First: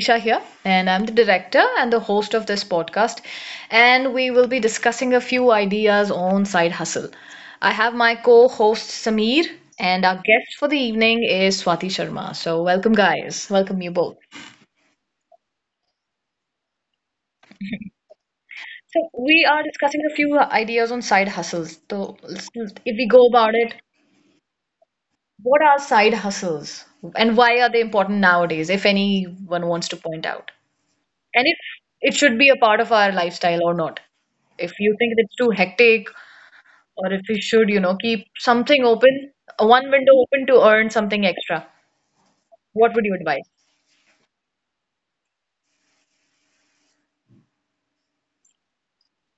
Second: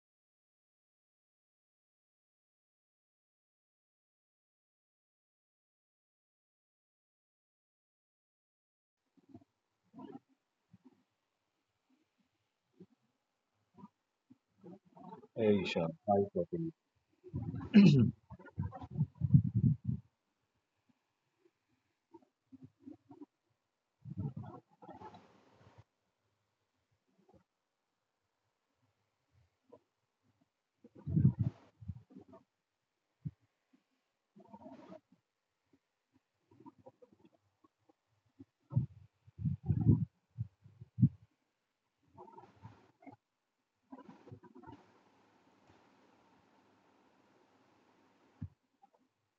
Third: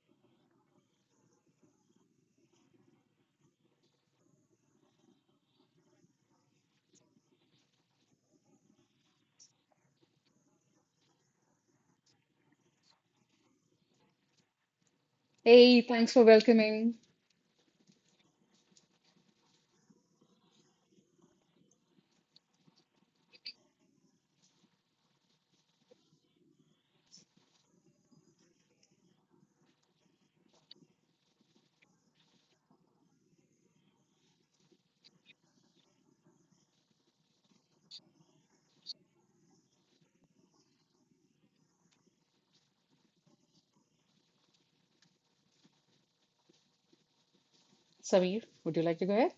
Isha here, and I'm the director and the host of this podcast. And we will be discussing a few ideas on side hustle. I have my co host Sameer, and our guest for the evening is Swati Sharma. So, welcome, guys. Welcome, you both. Hey, Hey, sure. thanks Hi, for Swati. welcoming. So, we are discussing a few ideas on side hustles. So, if we go about it, what are side hustles and why are they important nowadays, if anyone wants to point out? And if it should be a part of our lifestyle or not. If you think it's too hectic, or if you should, you know, keep something open, one window open to earn something extra, what would you advise? Sameer, would you like to go ahead?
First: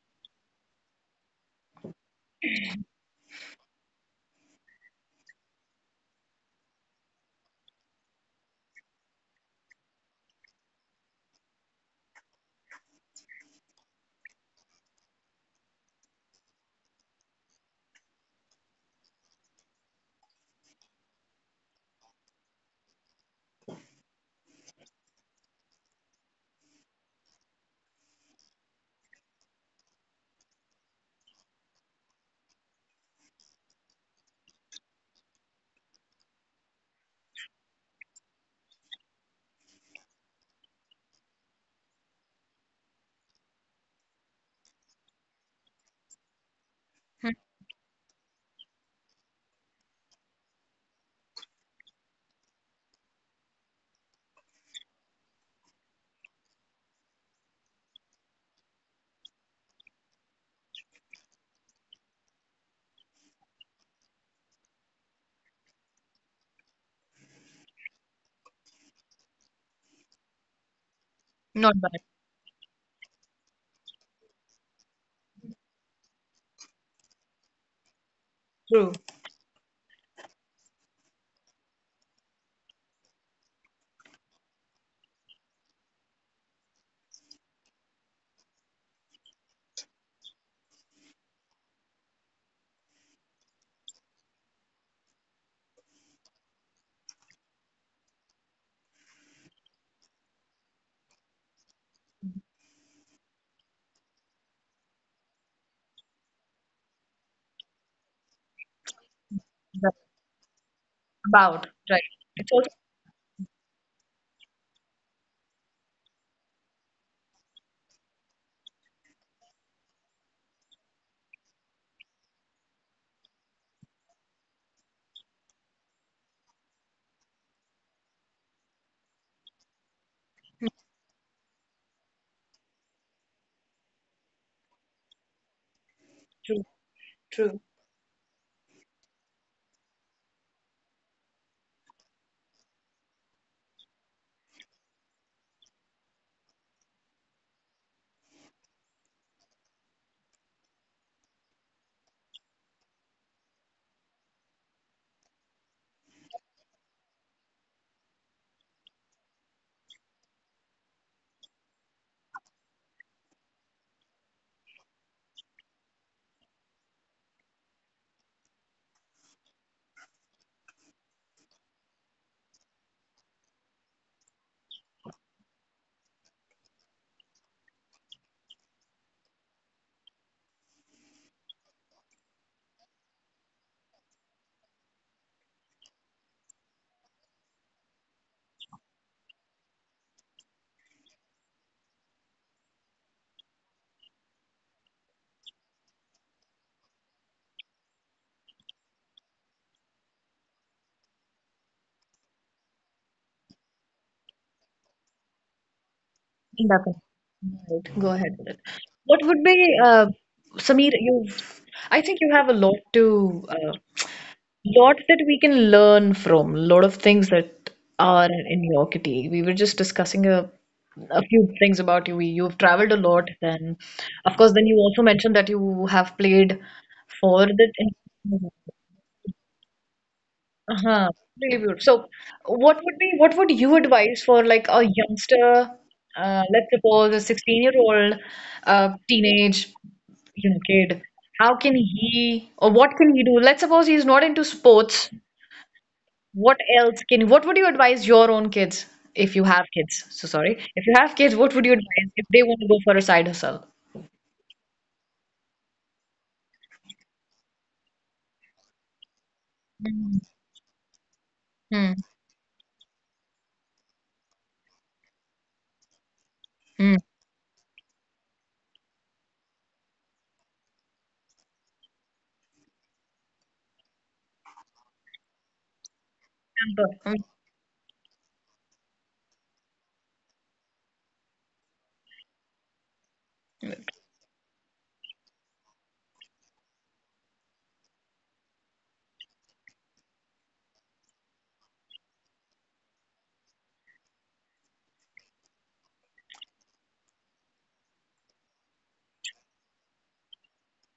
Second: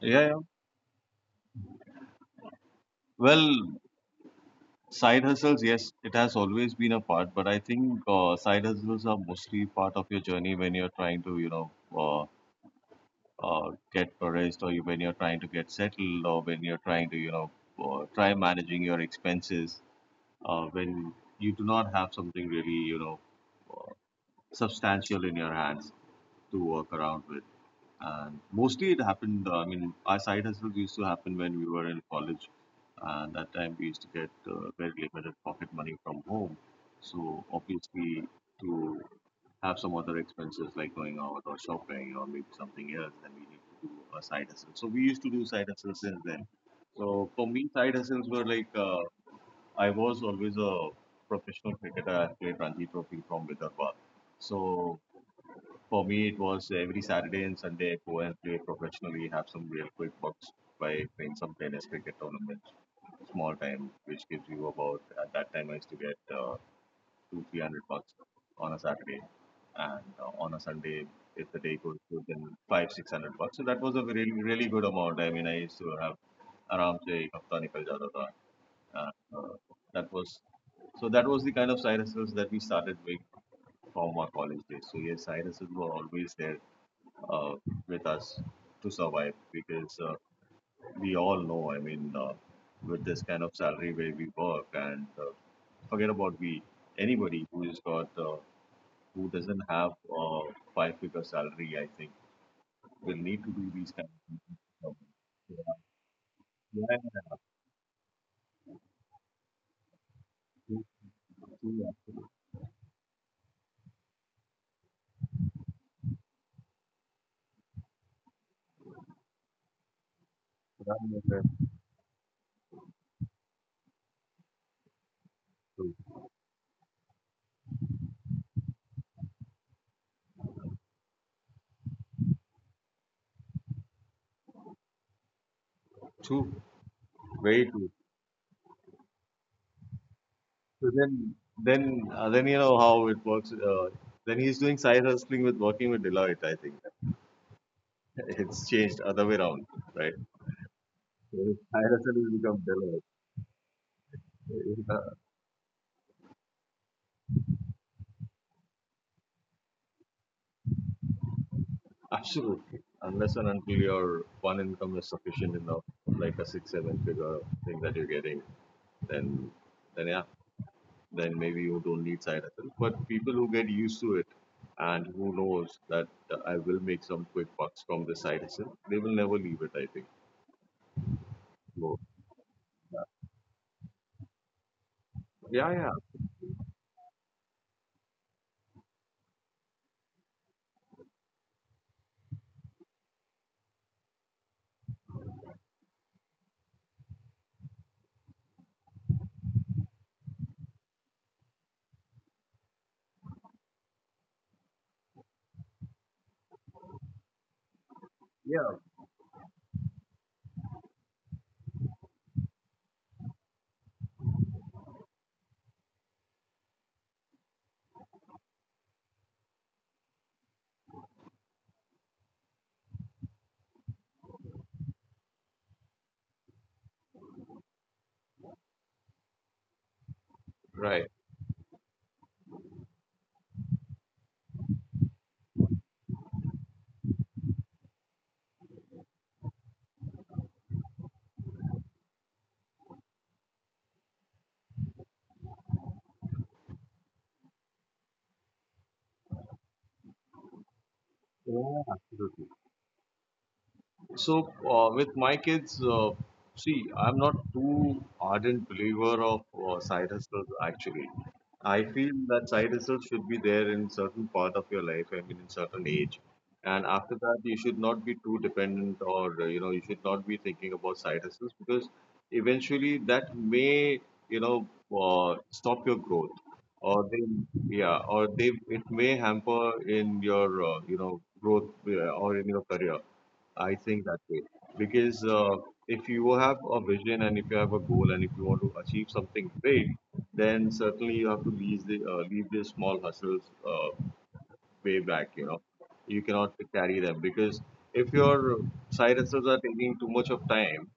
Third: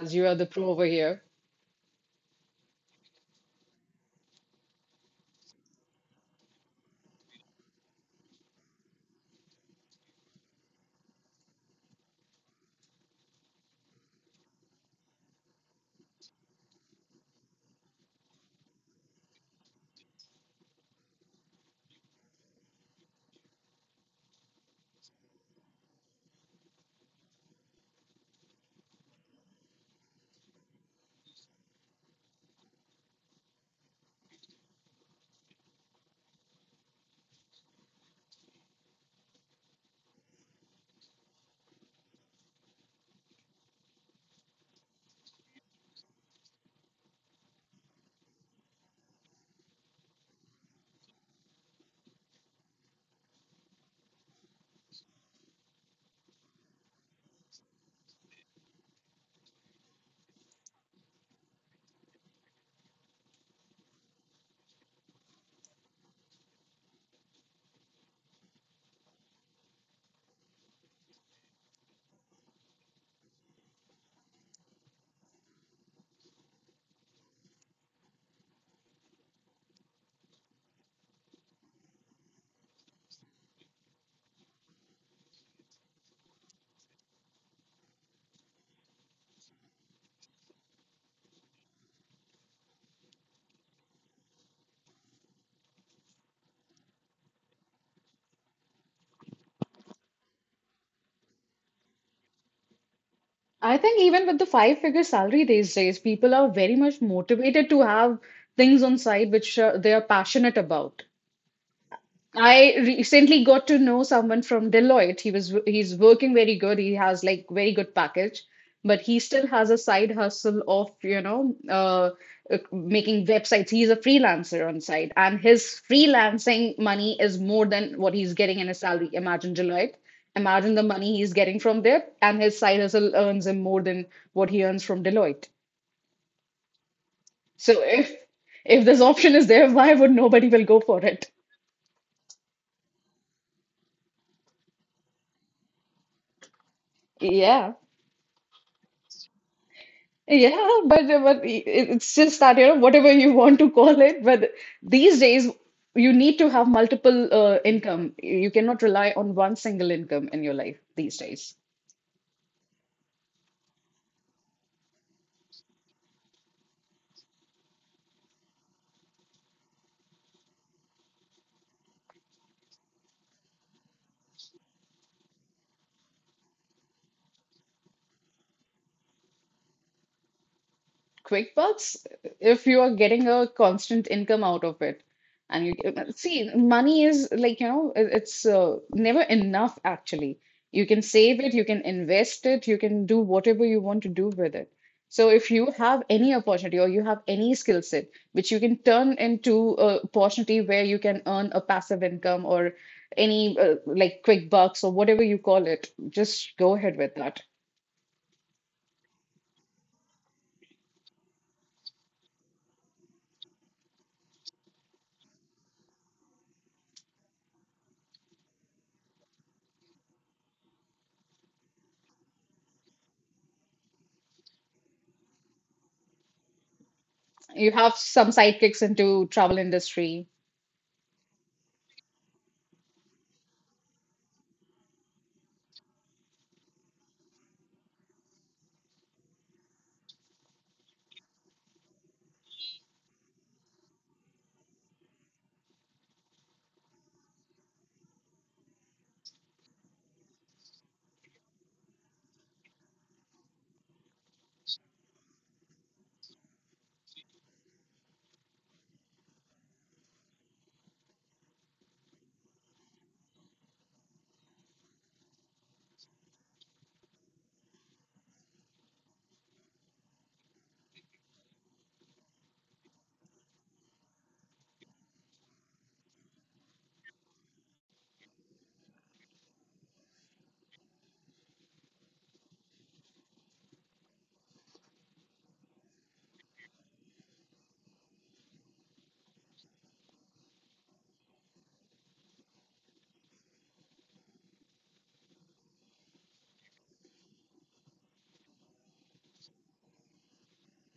As Yeah, you are yeah. the pro over here. Well, side hustles, yes, it has always been a part, but I think side hustles are mostly part of your journey when you're trying to, you know, get progressed, or you, when you're trying to get settled or when you're trying to, you know, try managing your expenses when you do not have something really, you know, uh, substantial in your hands to work around with. And mostly it happened, I mean, our side hustles used to happen when we were in college. And that time we used to get very limited pocket money from home. So obviously to have some other expenses like going out or shopping or maybe something else, then we need to do a side hustle. So we used to do side hustles since then. So for me, side hustles were like, I was always a professional cricketer. I played Ranji Trophy from Vidarbha. So for me, it was every Saturday and Sunday I go and play professionally, have some real quick bucks by playing some tennis cricket tournaments, small time, which gives you about, at that time I used to get two, 300 bucks on a Saturday. And on a Sunday, if the day Not goes bad. good, then five, 600 bucks. So that was a really, really good amount. I mean, I used to have around say, hafta nikal jata tha. True. And, that was, so that was the kind of side hustles that we started with from our college days. So yes, side hustles were always there uh, with us to survive because we all know, I mean, with this kind of salary where we work and forget about we, anybody who has got, who doesn't have uh, five figure salary, I think, will need to do I these think kind of even with things the to survive. five-figure salary these days, people are very Yeah, yeah, much yeah. motivated to have things on side which they But are passionate True, about. About. true, Right. yeah. It's also I recently got to know someone from Deloitte. He's working very good. He has like very good package, but he still has a side hustle of, Yeah, yeah, yeah. Making websites. He's a freelancer on site, and his True. freelancing money is more than what he's getting in his salary. Imagine Deloitte. Imagine the money he's getting from there, and his side hustle earns him more than what he earns from Deloitte. True. true. True. Very So true. if this option is there, why would nobody will go So for it? Then you know how it works. Then he's doing side hustling with working with Deloitte. I think Yeah. it's changed other way around, right? Yeah, but it's IRSL will just that, become you know, Deloitte. whatever you want to call it, but Uh, these days you need to have multiple income. You cannot rely on one single income in your life these days. absolutely. Unless and until your one income is sufficient enough, like a six, seven figure thing that you're getting, then yeah, then maybe you don't need side hustle. But people who get used to it and who knows that I will make some quick bucks from this side hustle, they will never leave it, I think. So, QuickBooks, if you are yeah, getting a constant income out of it, and yeah, you yeah, see, money is like, you know, it's never enough actually. You can save it, you can invest it, you can do whatever you want to do with it. So if you have any opportunity or you have any skill set which you can turn into a opportunity where you can earn a passive income or any like QuickBooks or whatever you call it, just go Nothing. ahead with that. Right. Go ahead with it. yeah, What would be, Sameer, I think you have a lot to lots that we can learn from, lot of things that are in your kitty. We were just discussing a few things about you. You've traveled a lot, then, of course, then you also mentioned that you have played for You have some the. sidekicks into travel industry. Uh-huh. right. Really beautiful. So, what would you advise for like a youngster, let's suppose a 16-year-old teenage, you know, kid, how can he or what can he do? Let's suppose he's not into sports, what would you advise your own kids if you have kids? So sorry. If you have kids, what would you Yeah, advise if they absolutely. want to go for a side hustle? So, with my kids, see, I'm not too ardent believer of side Mm, hustles actually. I mm, feel that side hustles should be there in certain part of your life, I mean, in certain age. And mm. after that, you should not be too dependent or, you know, you should not be thinking about side hustles because eventually that may, you know, stop your growth Amber, or mm. they, yeah, or they, it may hamper in your, you know, growth or in your career I think that way because if you have a vision and if you have a goal and if you want to achieve something big, then certainly you have to leave the small hustles. Way back, you know. You cannot carry them because if your side hustles are taking too much of time,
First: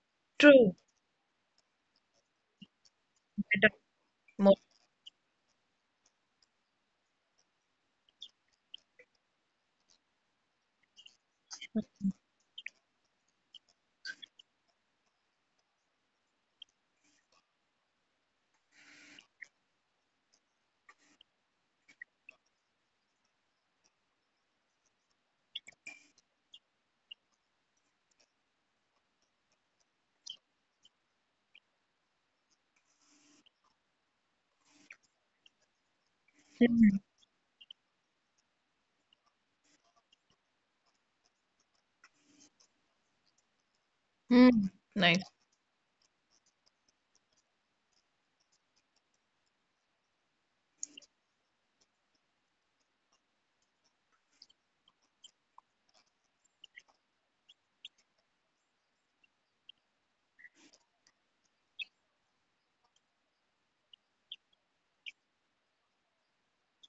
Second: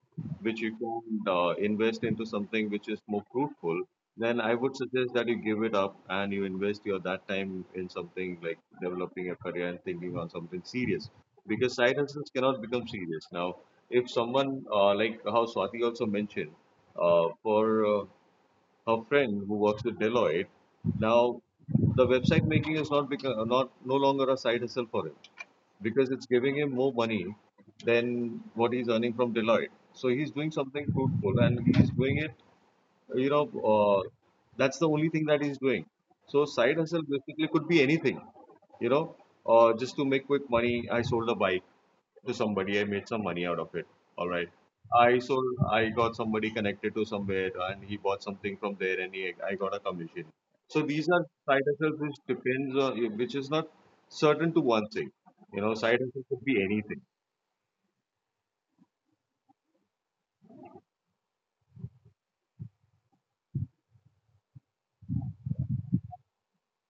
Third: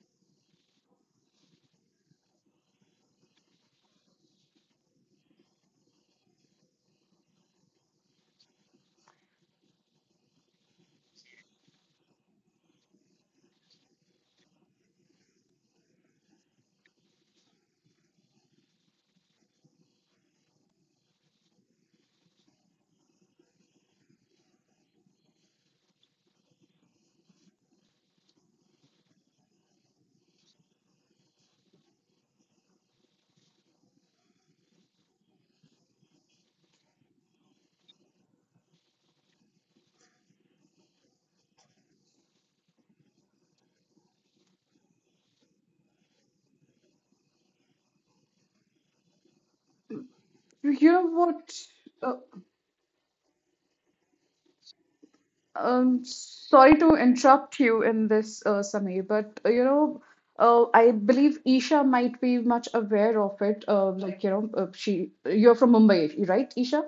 which True. you can invest into something which is more Better, fruitful, then I more. would suggest that you give it up and you invest your that time in something like developing a career and thinking on something serious. Because side hustles cannot become serious. Now, if someone, like how Swati also mentioned, for her friend who works with Deloitte. Now, the website making is not become not no longer a side hustle for him because it's giving him more money than what he's earning from Deloitte. So he's doing something fruitful and he's doing it you know, uh, that's the only thing that he's doing. So side Mm, hustle basically could be anything, you know, just to make quick money. I sold a bike to somebody. I made some money out of it. All right. mm. I Nice. sold. I got somebody connected to somewhere, and he bought something from there, I got a commission. You So know these are what? side hustles Uh, which depends on, which is not certain to one thing. You know, side hustle could be sorry to anything. interrupt you in this, Samir, but I believe Isha might be much aware of it. Like you know, she you're from Mumbai, right, Isha?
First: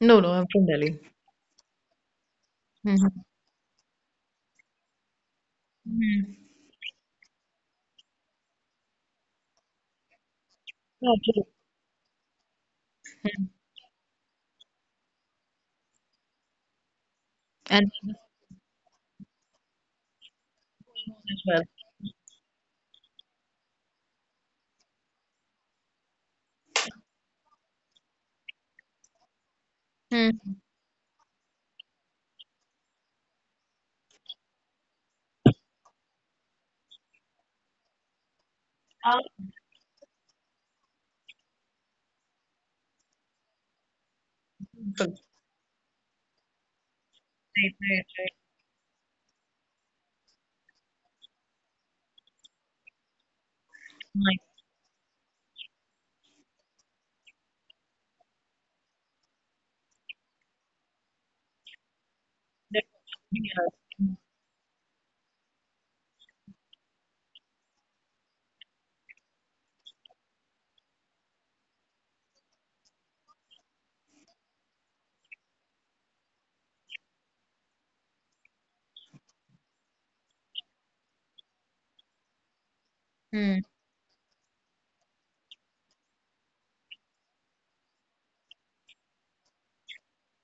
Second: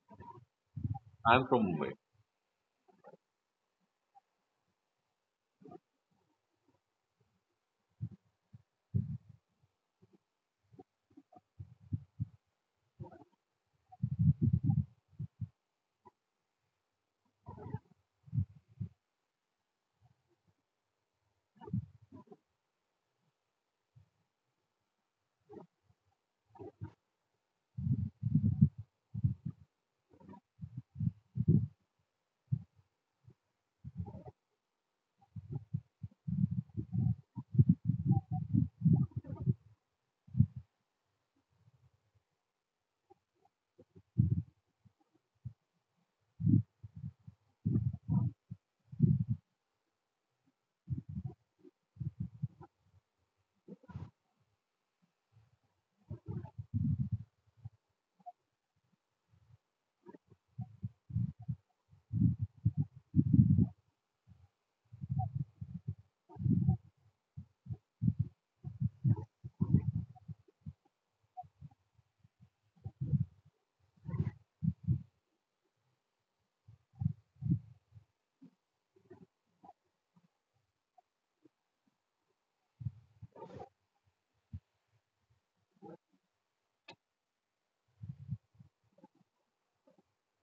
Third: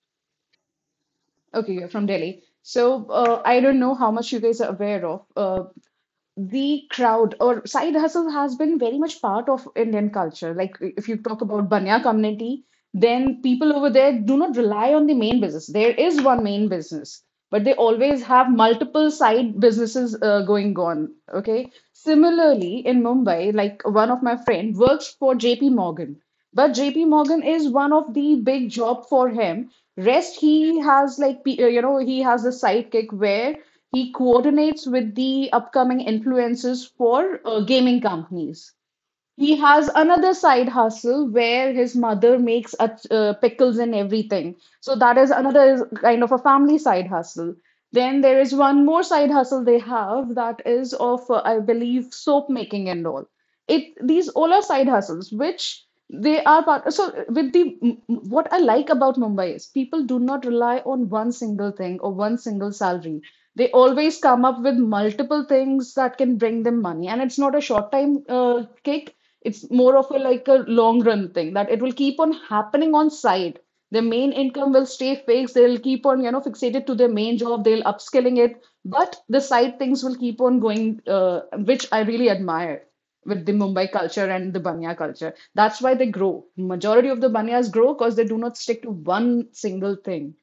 No, no, I'm from Delhi. I'm from Okay, you're Mumbai. from Delhi. So Mm-hmm. I don't know how much you guys are aware of. Mm. The crowd or side hustle has been very much part of Indian culture. Like if Yeah, you talk true. about Banya community, then people over there do not rely on the main business. There is one main business, but they And business always have multiple side businesses going on. as well. Okay. Similarly, in Mumbai, like one of my friend works for JP Morgan. But JP Morgan is one of the big job for him. Rest Mm. he has like you know he has a sidekick where he coordinates with the upcoming influencers for gaming companies. Oh, He has another side hustle where his mother makes a, pickles and everything. So that good. is another kind of a family side hustle. Right, right, Then right. there is one more side hustle they have that is of, I believe, soap making and all. It these all Nice. are side hustles which they are part. So with the what I like about Mumbai is people do not rely on one single thing or one single That- salary, they yeah. always come up with multiple things that can bring them money, and it's not a short time kick. It's more of a like a long run thing that it will keep on happening on side. Their main income will stay fixed, they'll keep on, you know, fixated to their main job, they'll upskilling it, but the side things will keep on going, which I really admire with the Mm, Mumbai culture and the Banya culture. That's why they grow. Majority of the Banyas grow because they do not stick to one single thing.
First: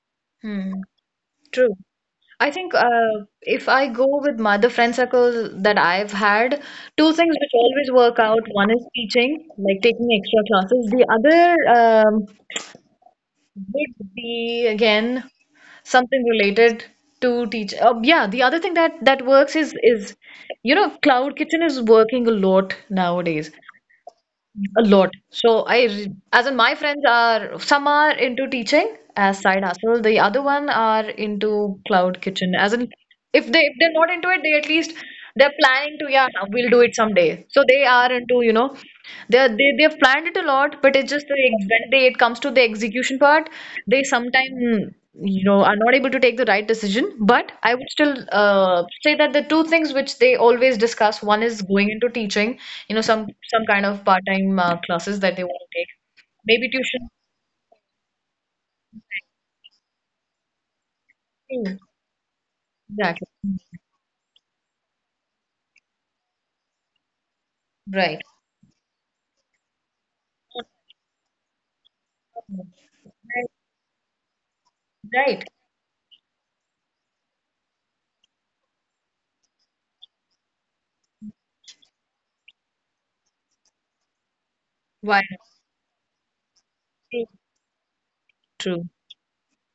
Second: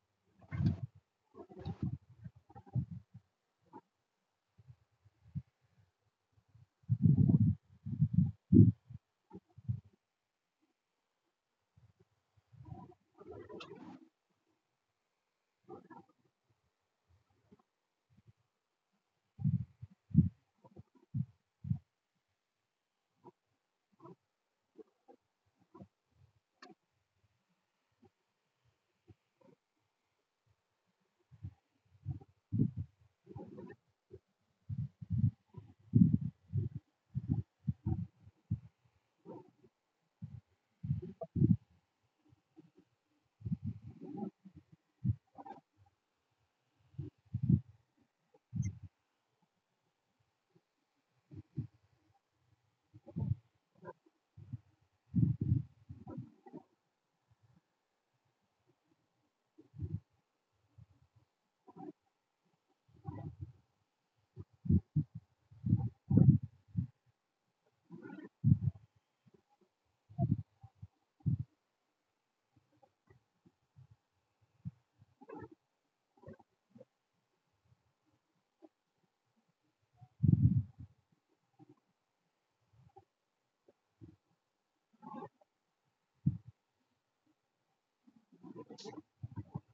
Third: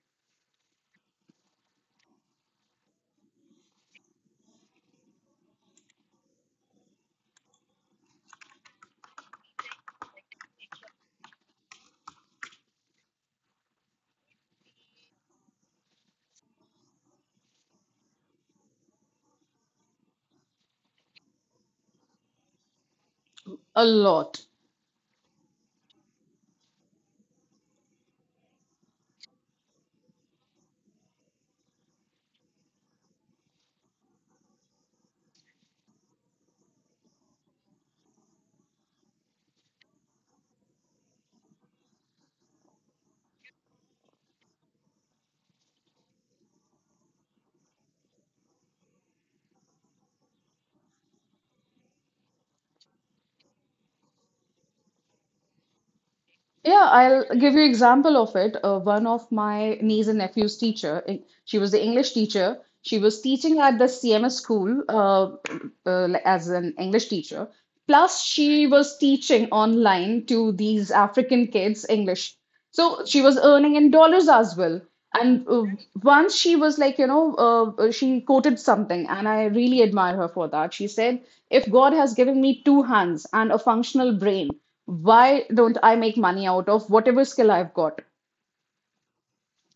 mm. True. I think if I go with my other friend circles that I've had, two things which always work out. One is teaching, like taking extra classes. The other would be again something related to teach. Yeah, the other thing that works is, you know, cloud kitchen is working a lot nowadays. A lot. A lot. So as in my friends are, some are into teaching as side hustle. The other one are into cloud kitchen. As in, if they if they're not into it, they at least they're planning to, yeah, we'll do it someday. So they are into, you know, they've planned it a lot, but it's just the when they it comes to the execution part, they sometimes, you know, are not able to take the right decision, but I would still, say that the two things which they always discuss, one is going into teaching, you know, some kind of part-time classes that they want to take, maybe Yeah, tuition. I'll give you example of it. One of my niece and nephew's teacher, she was Hmm, the English teacher. She was exactly. teaching at the CMS school like as an English teacher. Right, Plus, she was teaching online to these African kids English. So she was right. earning in dollars as well. And Right. Once she was like, she quoted something, and I really admire her for that. She said, "If God has given me two hands and a functional brain, Why not? why don't I make money out of whatever True, skill I've got?" true.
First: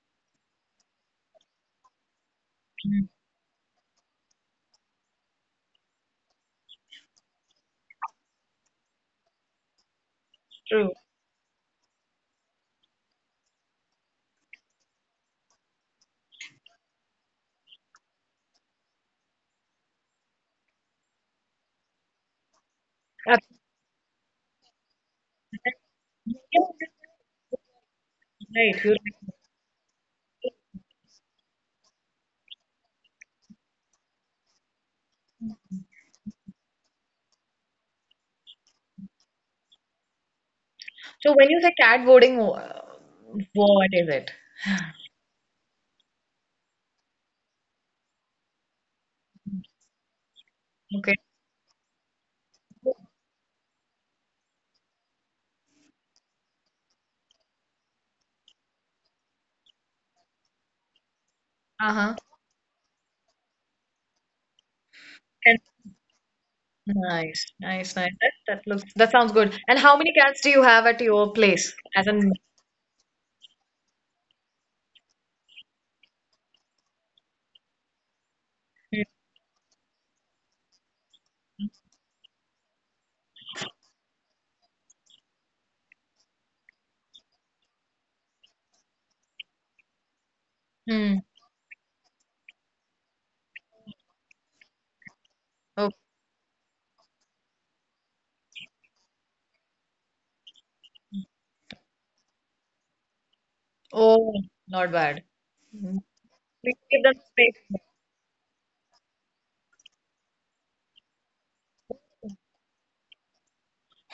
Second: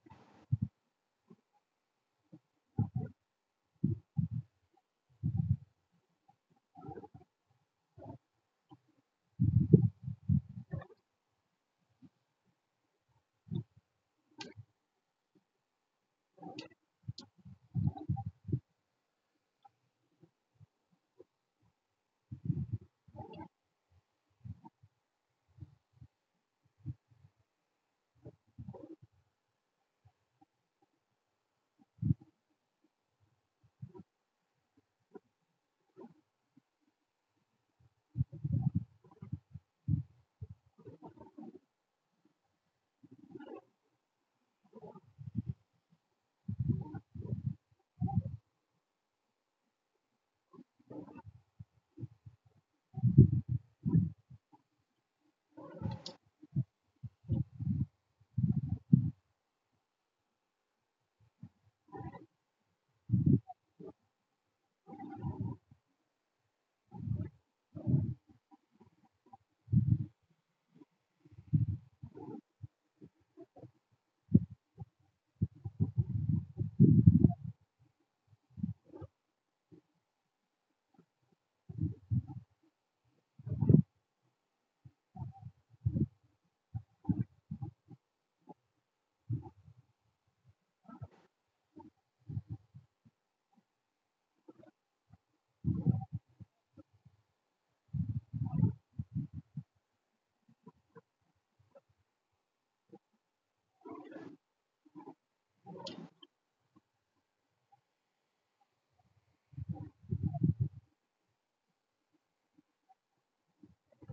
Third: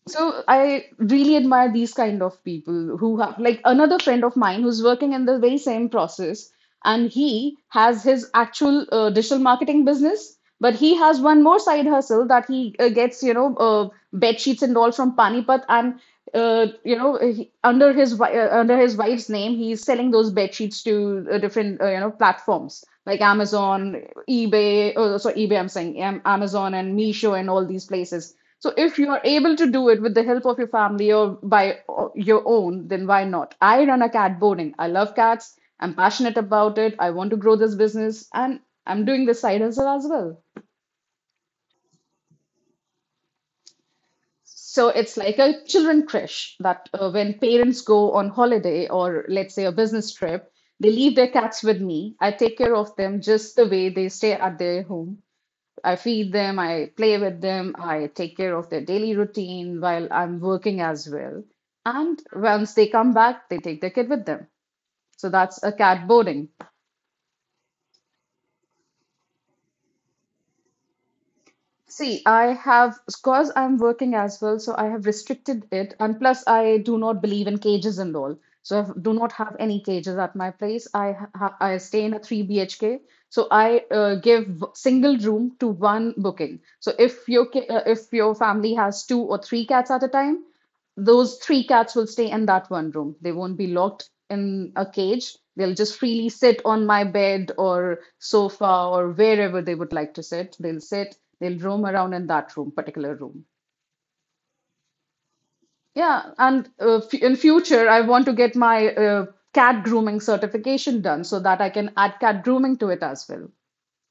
So I really admire these kind of people, Hmm, who have, like, another friend of mine who's working in the very same process, and he has his actual digital marketing business, but true. he has one more side hustle that he gets, bed sheets and all from Panipat, and he, under his under his wife's name, he's selling those bed sheets to different platforms like Absolutely. Amazon, eBay. Oh, sorry, eBay. I'm saying Yeah, Amazon and Meesho and all these places. So right, you're if you are right. able to do it with the help of your family or by your own, then why not? I run a cat boarding. I love cats. I'm passionate about it. I want to grow this business, and I'm doing this side hustle as well. So when you say cat voting, what is it? So it's like a children creche that when parents go on holiday or let's say a business trip, they Okay. leave their cats with me. I take care of them just the way they stay at their home. I feed them, I play with them, I take care of their daily routine while I'm working as well. Uh-huh. And once they come back, they take their kid with them. So that's a cat boarding. Nice, nice, nice. That, that looks, that sounds good. And how many cats do you have at your place? As See, an, I have, because I'm working as well, so I have restricted it. And plus, I do not believe in cages and all. So I mm, have- do not have any cages at my place. I stay in a 3 BHK. So I give single room to one booking. So if your if your family has two or three cats at a time, mm. those three cats will stay in that one room. They won't be locked in a cage. They'll Oh, just freely sit on my bed or sofa or wherever they would like to sit. They'll sit, they'll roam around in that room, particular room. oh, not bad. Mm. Yeah, and Please give them f in space. future, I want to get my cat grooming certification done so that I can add cat grooming to it as well.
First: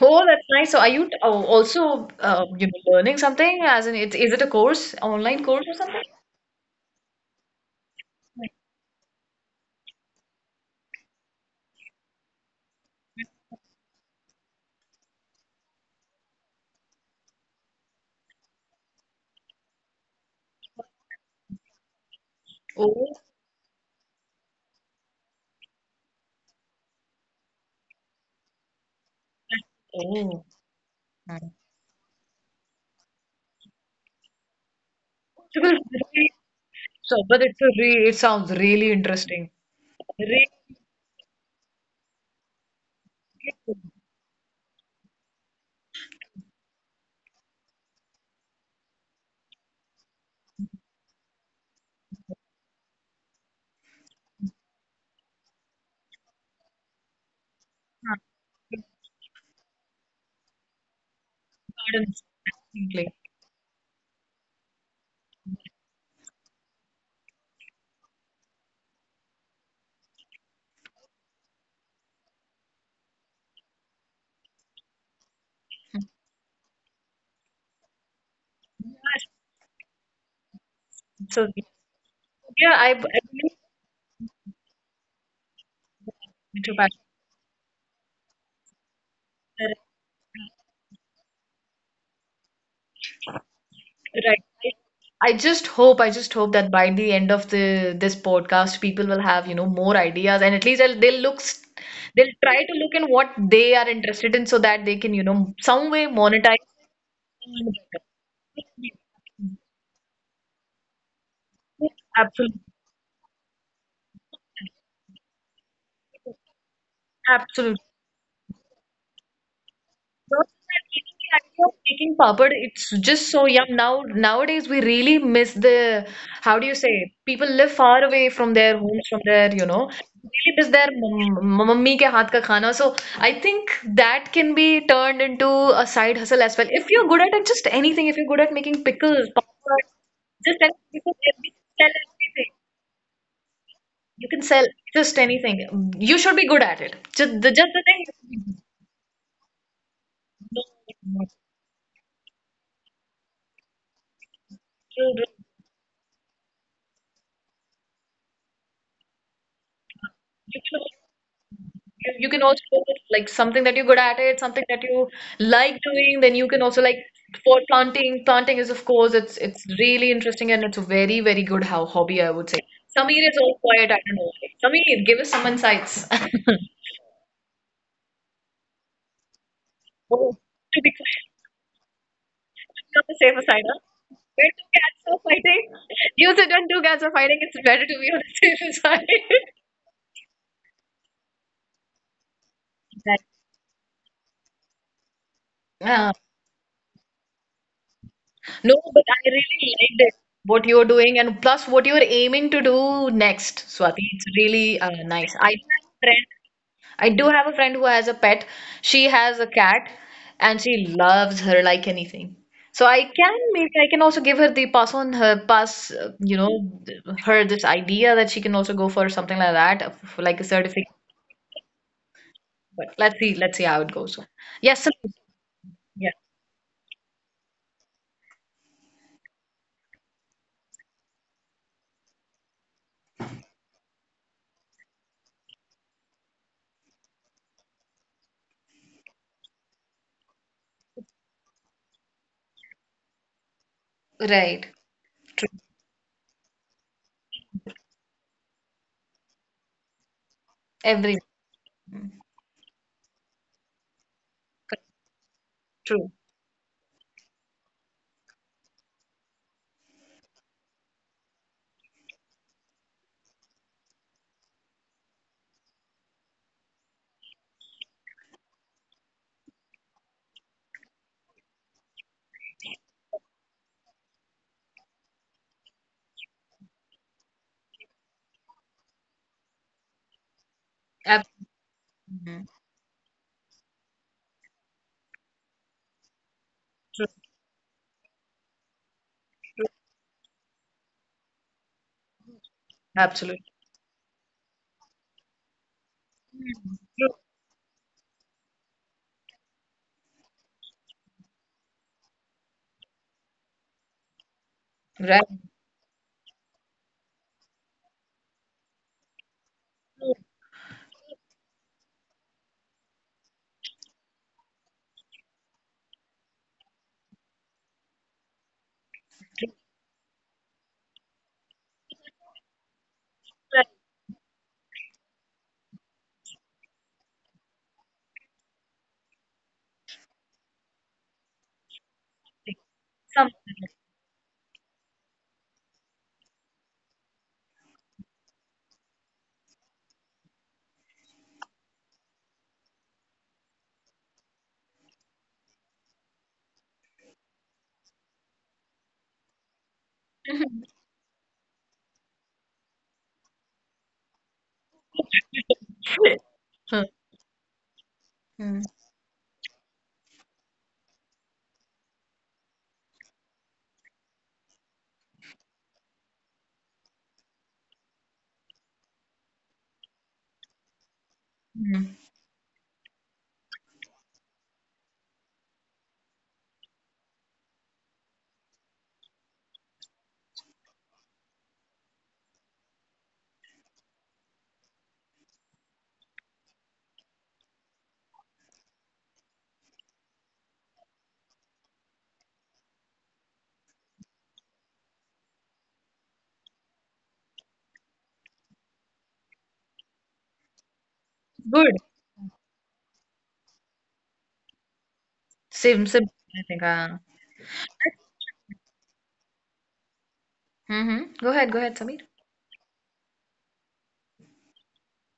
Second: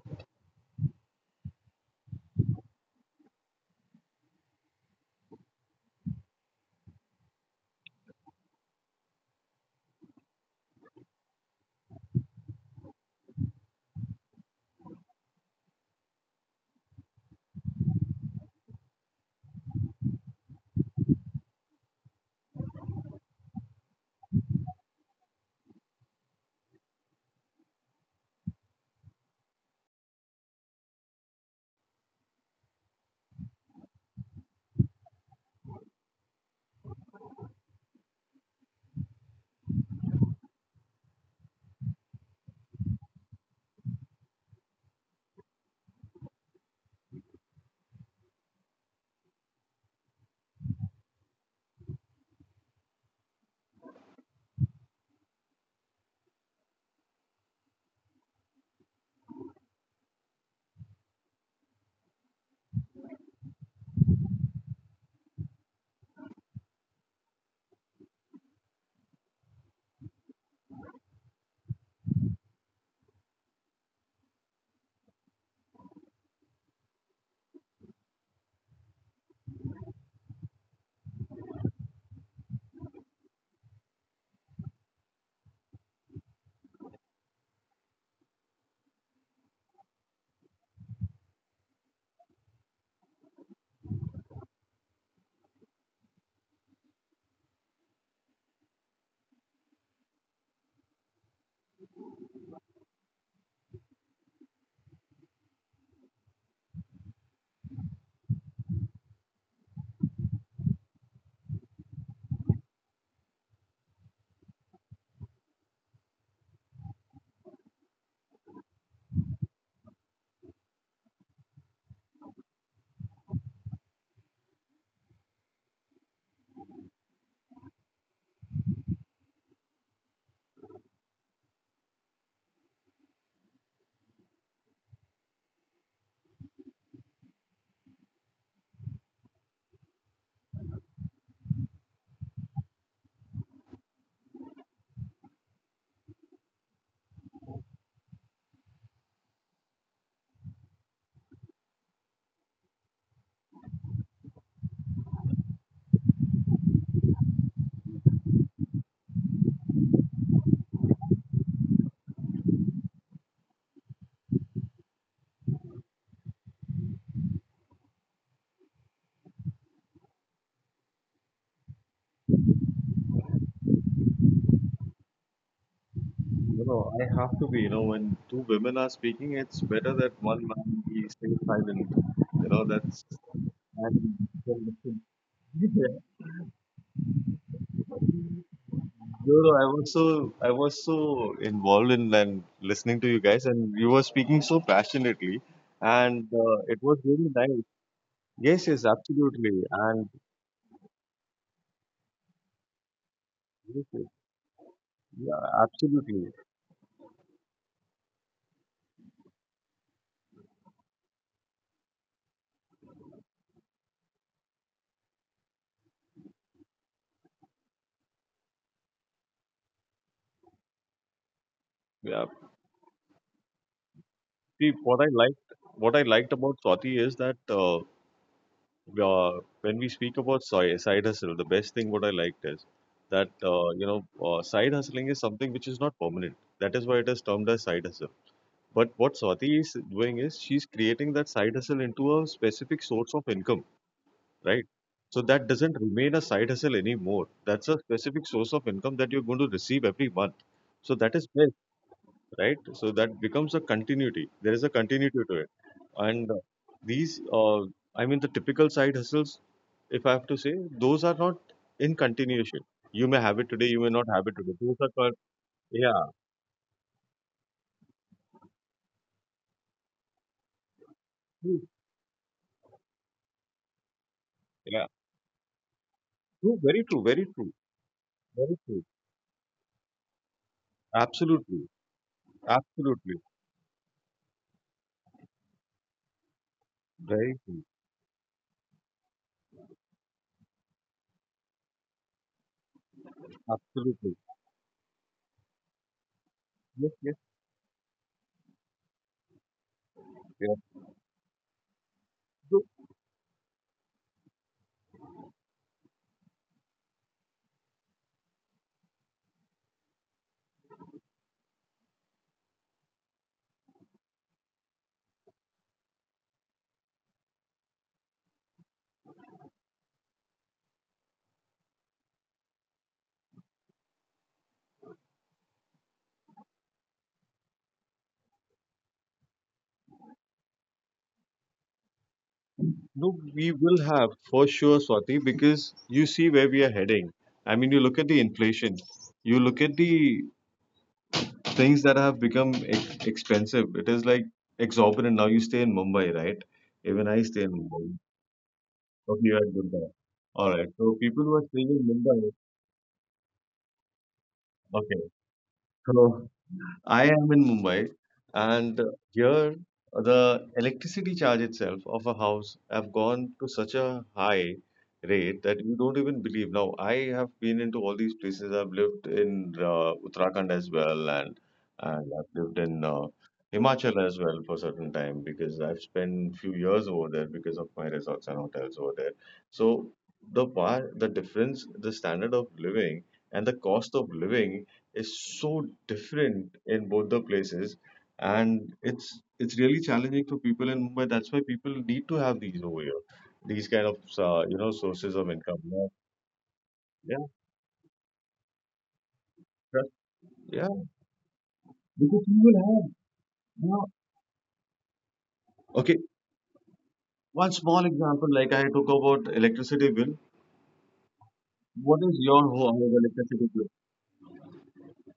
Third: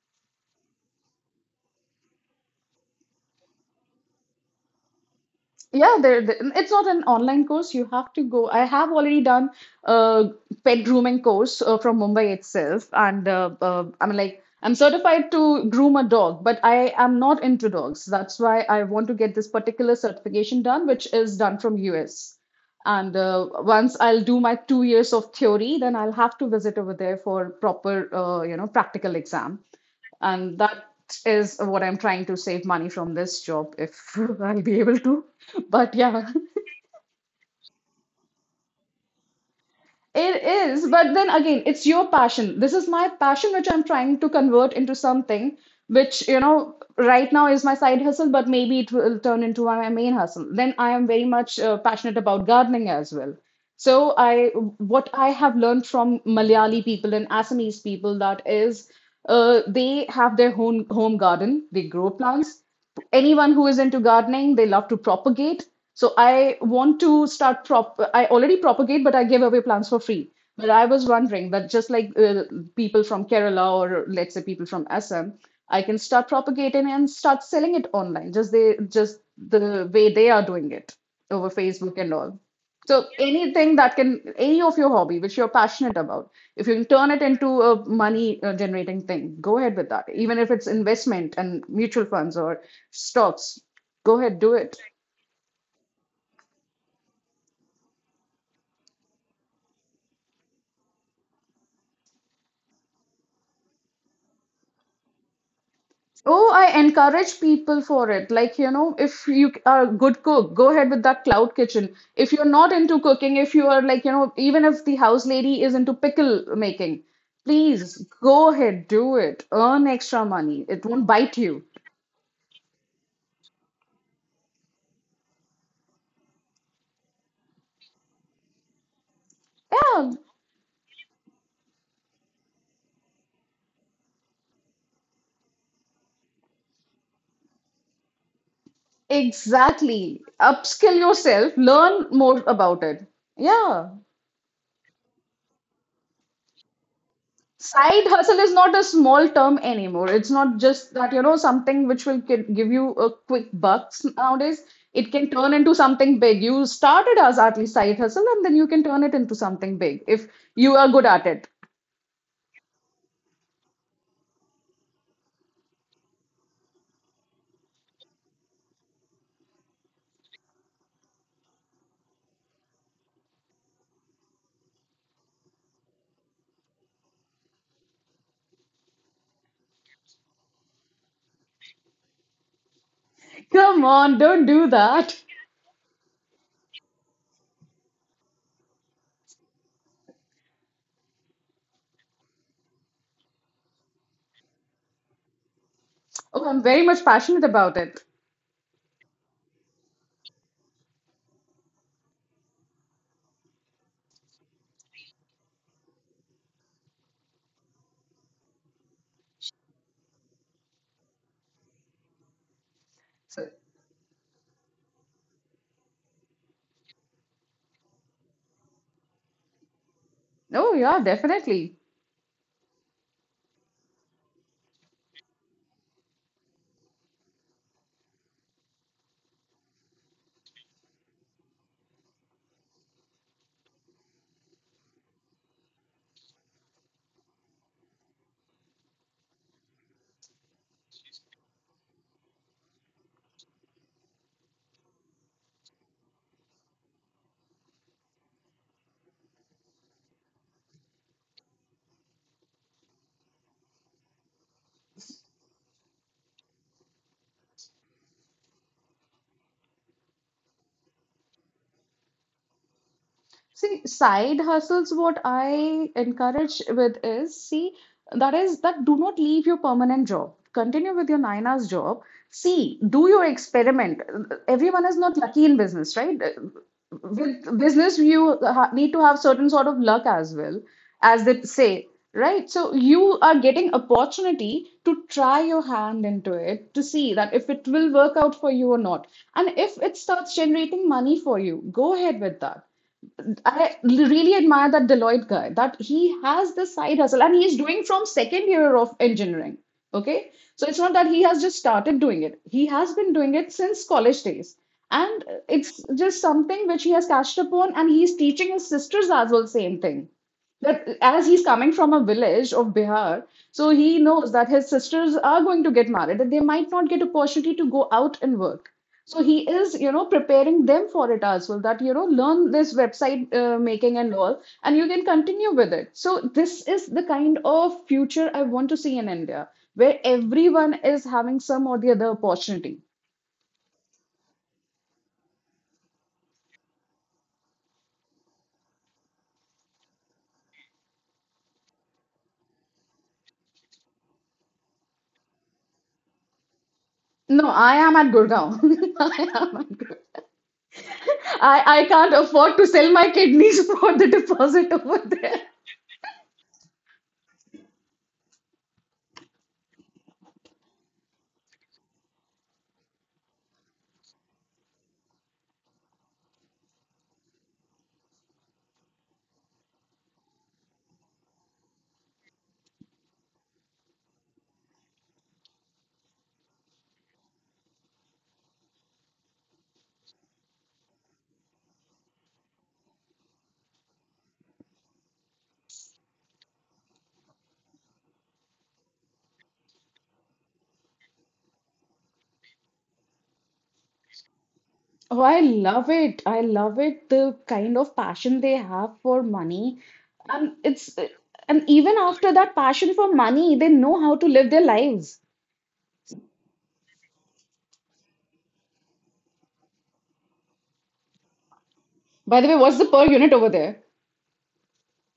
Oh, that's nice. So, are oh, also, you know, learning something? As in, it is it a course, online course or Yeah, something? It's not an online course. You have to go. I have already done a pet grooming course from Mumbai itself, and I'm like I'm certified to groom a dog, but I am not into dogs. That's why I want to get this particular certification done, which is done from US. And Oh, once I'll do my 2 years of theory, then I'll have to visit over there for proper, practical exam. oh. And that Mm. is what I'm trying to save money from this job if I'll be able to. Because But yeah, really- so, but it's a re it sounds really interesting. it Really, is, but then again, it's your passion. This is my passion, really which I'm good. trying to convert into something which, you know, right now is my side hustle, but maybe it will turn into my main hustle. Then I am very much passionate about gardening as well. So I, what I have learned from Malayali people and Assamese Huh. people that is, they have their home garden. They grow Gardens, plants. absolutely. Anyone who is into gardening, they love to propagate. So I want to start prop. I already propagate, but I give away plants for free. But I was wondering that just like people from Kerala or let's say people from Assam, I can start propagating and start selling it online, just they just Yes. the way they are doing it So, over Facebook and all. yeah, I So believe anything that can, any of your hobby which you're passionate about, if it, you can Parth. turn it into a money generating thing, go ahead Right. with that. Even if it's investment and mutual funds or stocks, go ahead, do Right. it. I just hope that by the end of the this podcast, people will have, you know, more ideas and at least they'll look, they'll try to look in what they are interested in so that they can, you know, some way Oh, monetize. I encourage people for it. Like, you know, if you are a good cook, go ahead with that cloud kitchen. If you're Absolutely, not into cooking, if you are like, you know, even if the house lady is into pickle making, absolutely. please go ahead, do it. Earn extra Those money. are It won't giving the bite you. idea of making papad. It's just so yum. Now, nowadays we really miss the, how do you say? People live far away from their homes, from their, you know, Yeah, really miss their mummy ke haath ka khana. So I think that can be turned into a side hustle as well. If you're good at it, just anything. If you're good at making pickles, papad, exactly. just Upskill anything. Yourself, You can sell learn more everything. about it. Yeah. You can sell just anything. You should be good at it. Just the thing. Side hustle is No, not a small term anymore. It's not no, just that, no, you no. know, something which will give you a quick bucks nowadays. It You, can turn into something big. You started as at least side hustle and then you can turn it into something big if you you can, are good at it. You can also like something that you're good at it, something that you like doing, then you can also like for planting. Planting is, of course, it's really interesting and it's a very, very good how hobby, I would say. Sameer is all quiet, I don't know why. Sameer, give us some insights. No, no, I have to be. You know, when two women are speaking, it's better that Oh, one to man be be stay quiet, silent. You know, on that's. the safer side, huh? Come And on, don't Where yeah. do two cats that. are fighting. You said when two cats are fighting, it's better to be on the safer side. no, no, I was so I was so involved in and listening to you that- guys, and you were speaking so passionately, yeah. and Oh, I'm it very was much really passionate nice. about it. Yes, No, yes, but I absolutely, really liked and it, what you're doing, and plus what you're aiming to do next, yes, Swati. yes, It's really, nice. yeah, I do have a friend. absolutely. I do have a friend who has a pet. She has a cat, and she loves her like anything. So I can So, maybe I can also give her the pass on her pass, you know, th- her this idea that she can also go for something like that, for like a oh, certificate. yeah, definitely. Yeah. But let's see how it goes. See, Yes, sir. What I Yeah, liked about Swati is that. Uh, when we speak about side hustle, the best thing what I liked is that you know side hustling is something which is not permanent. That is why it is termed as side hustle. But what Swati is doing is she's creating that side hustle into a specific source of income, right? right. So that doesn't remain a side hustle anymore. That's a specific source of income that you're going to receive every month. So that Every is best right? So that becomes a continuity. There is a continuity to it, true, and these, uh, I mean, the typical side hustles, if I have to say, those are not in continuation. You may have it today, you See, may not have it side today. Those are hustles, called, what I yeah, encourage with is, see, that is that do not leave your permanent job. Continue with your nine true, hours job. See, do your experiment. Everyone yeah, is not lucky in business, right? true, very true, very true, With business, you very ha- true, need to have certain sort of luck as well, as they absolutely, say, absolutely, right? So you absolutely, are getting opportunity to try your hand into it to true, see that very if true, it will work out for you or not. And if it starts generating money for you, go ahead with that. absolutely. I absolutely. really admire that Deloitte guy, that he has this Yes, side yes, hustle and he's doing from second year of engineering. Okay. So yeah. it's not that he has just started doing it. So, He has been doing it since college days. And Right. it's just something which he has cashed upon and he's teaching his sisters as well same thing. That as he's coming from a village of Bihar, so he knows that his sisters are going to get married, that they might not get opportunity to go out and work, so he is preparing them for it as well, that learn this website making and all, and you can continue with it. So this is the kind of future I want to see in India, where everyone is having some or the other opportunity. no, Some we will have for sure, Swati, because you see where we are heading. I mean, you look at the inflation, you look at the things that have become ex- expensive. It is like exorbitant. Now you stay in Mumbai, right? Even I stay No, in I Mumbai. am at Gurgaon. Okay, I you are am at Mumbai. All right. So people who are staying I, in I can't Mumbai, afford to sell my kidneys for the deposit over okay. there. good. So Hmm. I am in Mumbai, Hmm. and here the electricity charge itself of a house have gone to such a high rate that you don't even believe. Now, I have been into all these places. I've lived in Uttarakhand as well, and Hmm. and I've lived in Himachal as well for a certain time because I've spent few years over there because of my resorts and hotels over there. So the difference, the standard of living, and the cost of living is so different in both the places and it's really challenging for people in Mumbai. That's why people need to have these over here, these kind of you know sources Oh, of I income. Yeah, love it. I love it. yeah, The kind of passion they have for money. trust- And yeah. it's and Good. even Because after you that will have. passion for money, they Yeah. know how to live their lives. Same. Okay, Same. I think. One small example, like I talk about electricity bill. Mm-hmm. Go ahead. Go ahead, What Samir. is By the your way, what's home the per unit electricity over bill? there?